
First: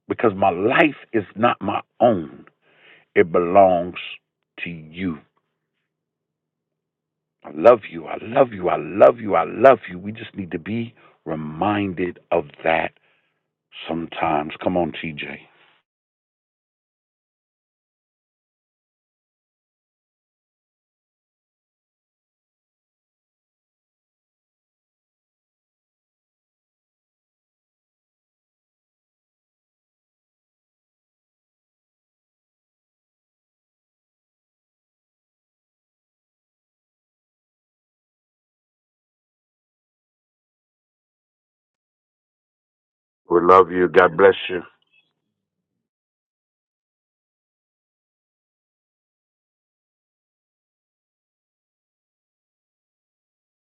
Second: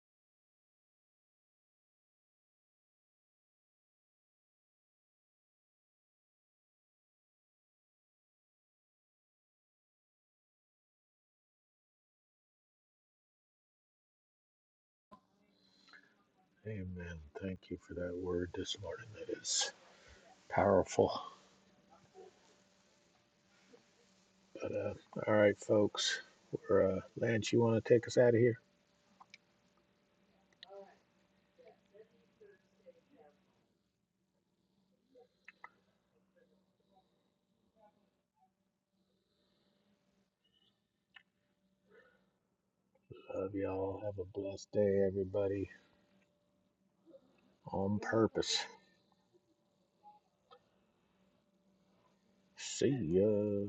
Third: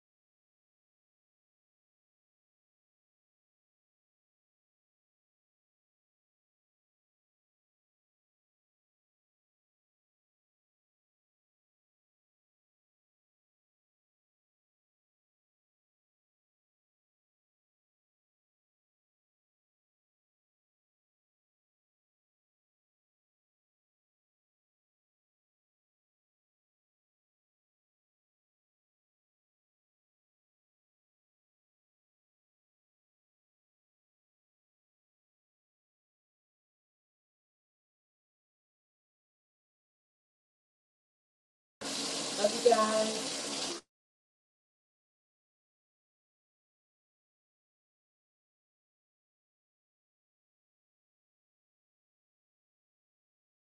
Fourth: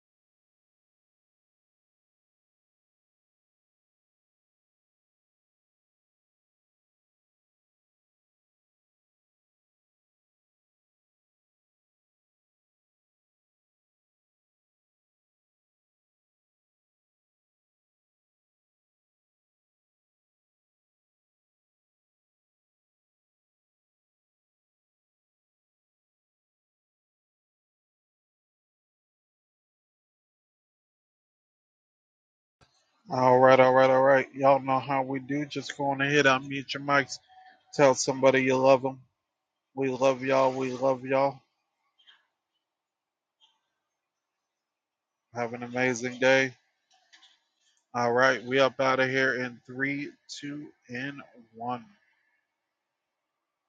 Speaker 4: because my life is not my own. It belongs to you. I love you. I love you. I love you. I love you. We just need to be reminded of that sometimes. Come on, TJ.
Speaker 2: Amen. Thank you for that word this morning. That is powerful. But uh, all right, folks. We're, uh, Lance, you want to take us out of here?
Speaker 3: All right, all right, all right. Y'all know how we do. Just go on ahead, unmute your mics. Tell somebody you love them. We love y'all. We love y'all.
Speaker 4: We
Speaker 2: Love
Speaker 4: love you.
Speaker 2: y'all.
Speaker 4: God
Speaker 2: Have a
Speaker 4: bless you.
Speaker 2: blessed day,
Speaker 3: Have an
Speaker 2: everybody.
Speaker 3: amazing day.
Speaker 2: On
Speaker 3: All right, we
Speaker 2: purpose.
Speaker 3: up out of here in three, two, and one.
Speaker 2: See ya.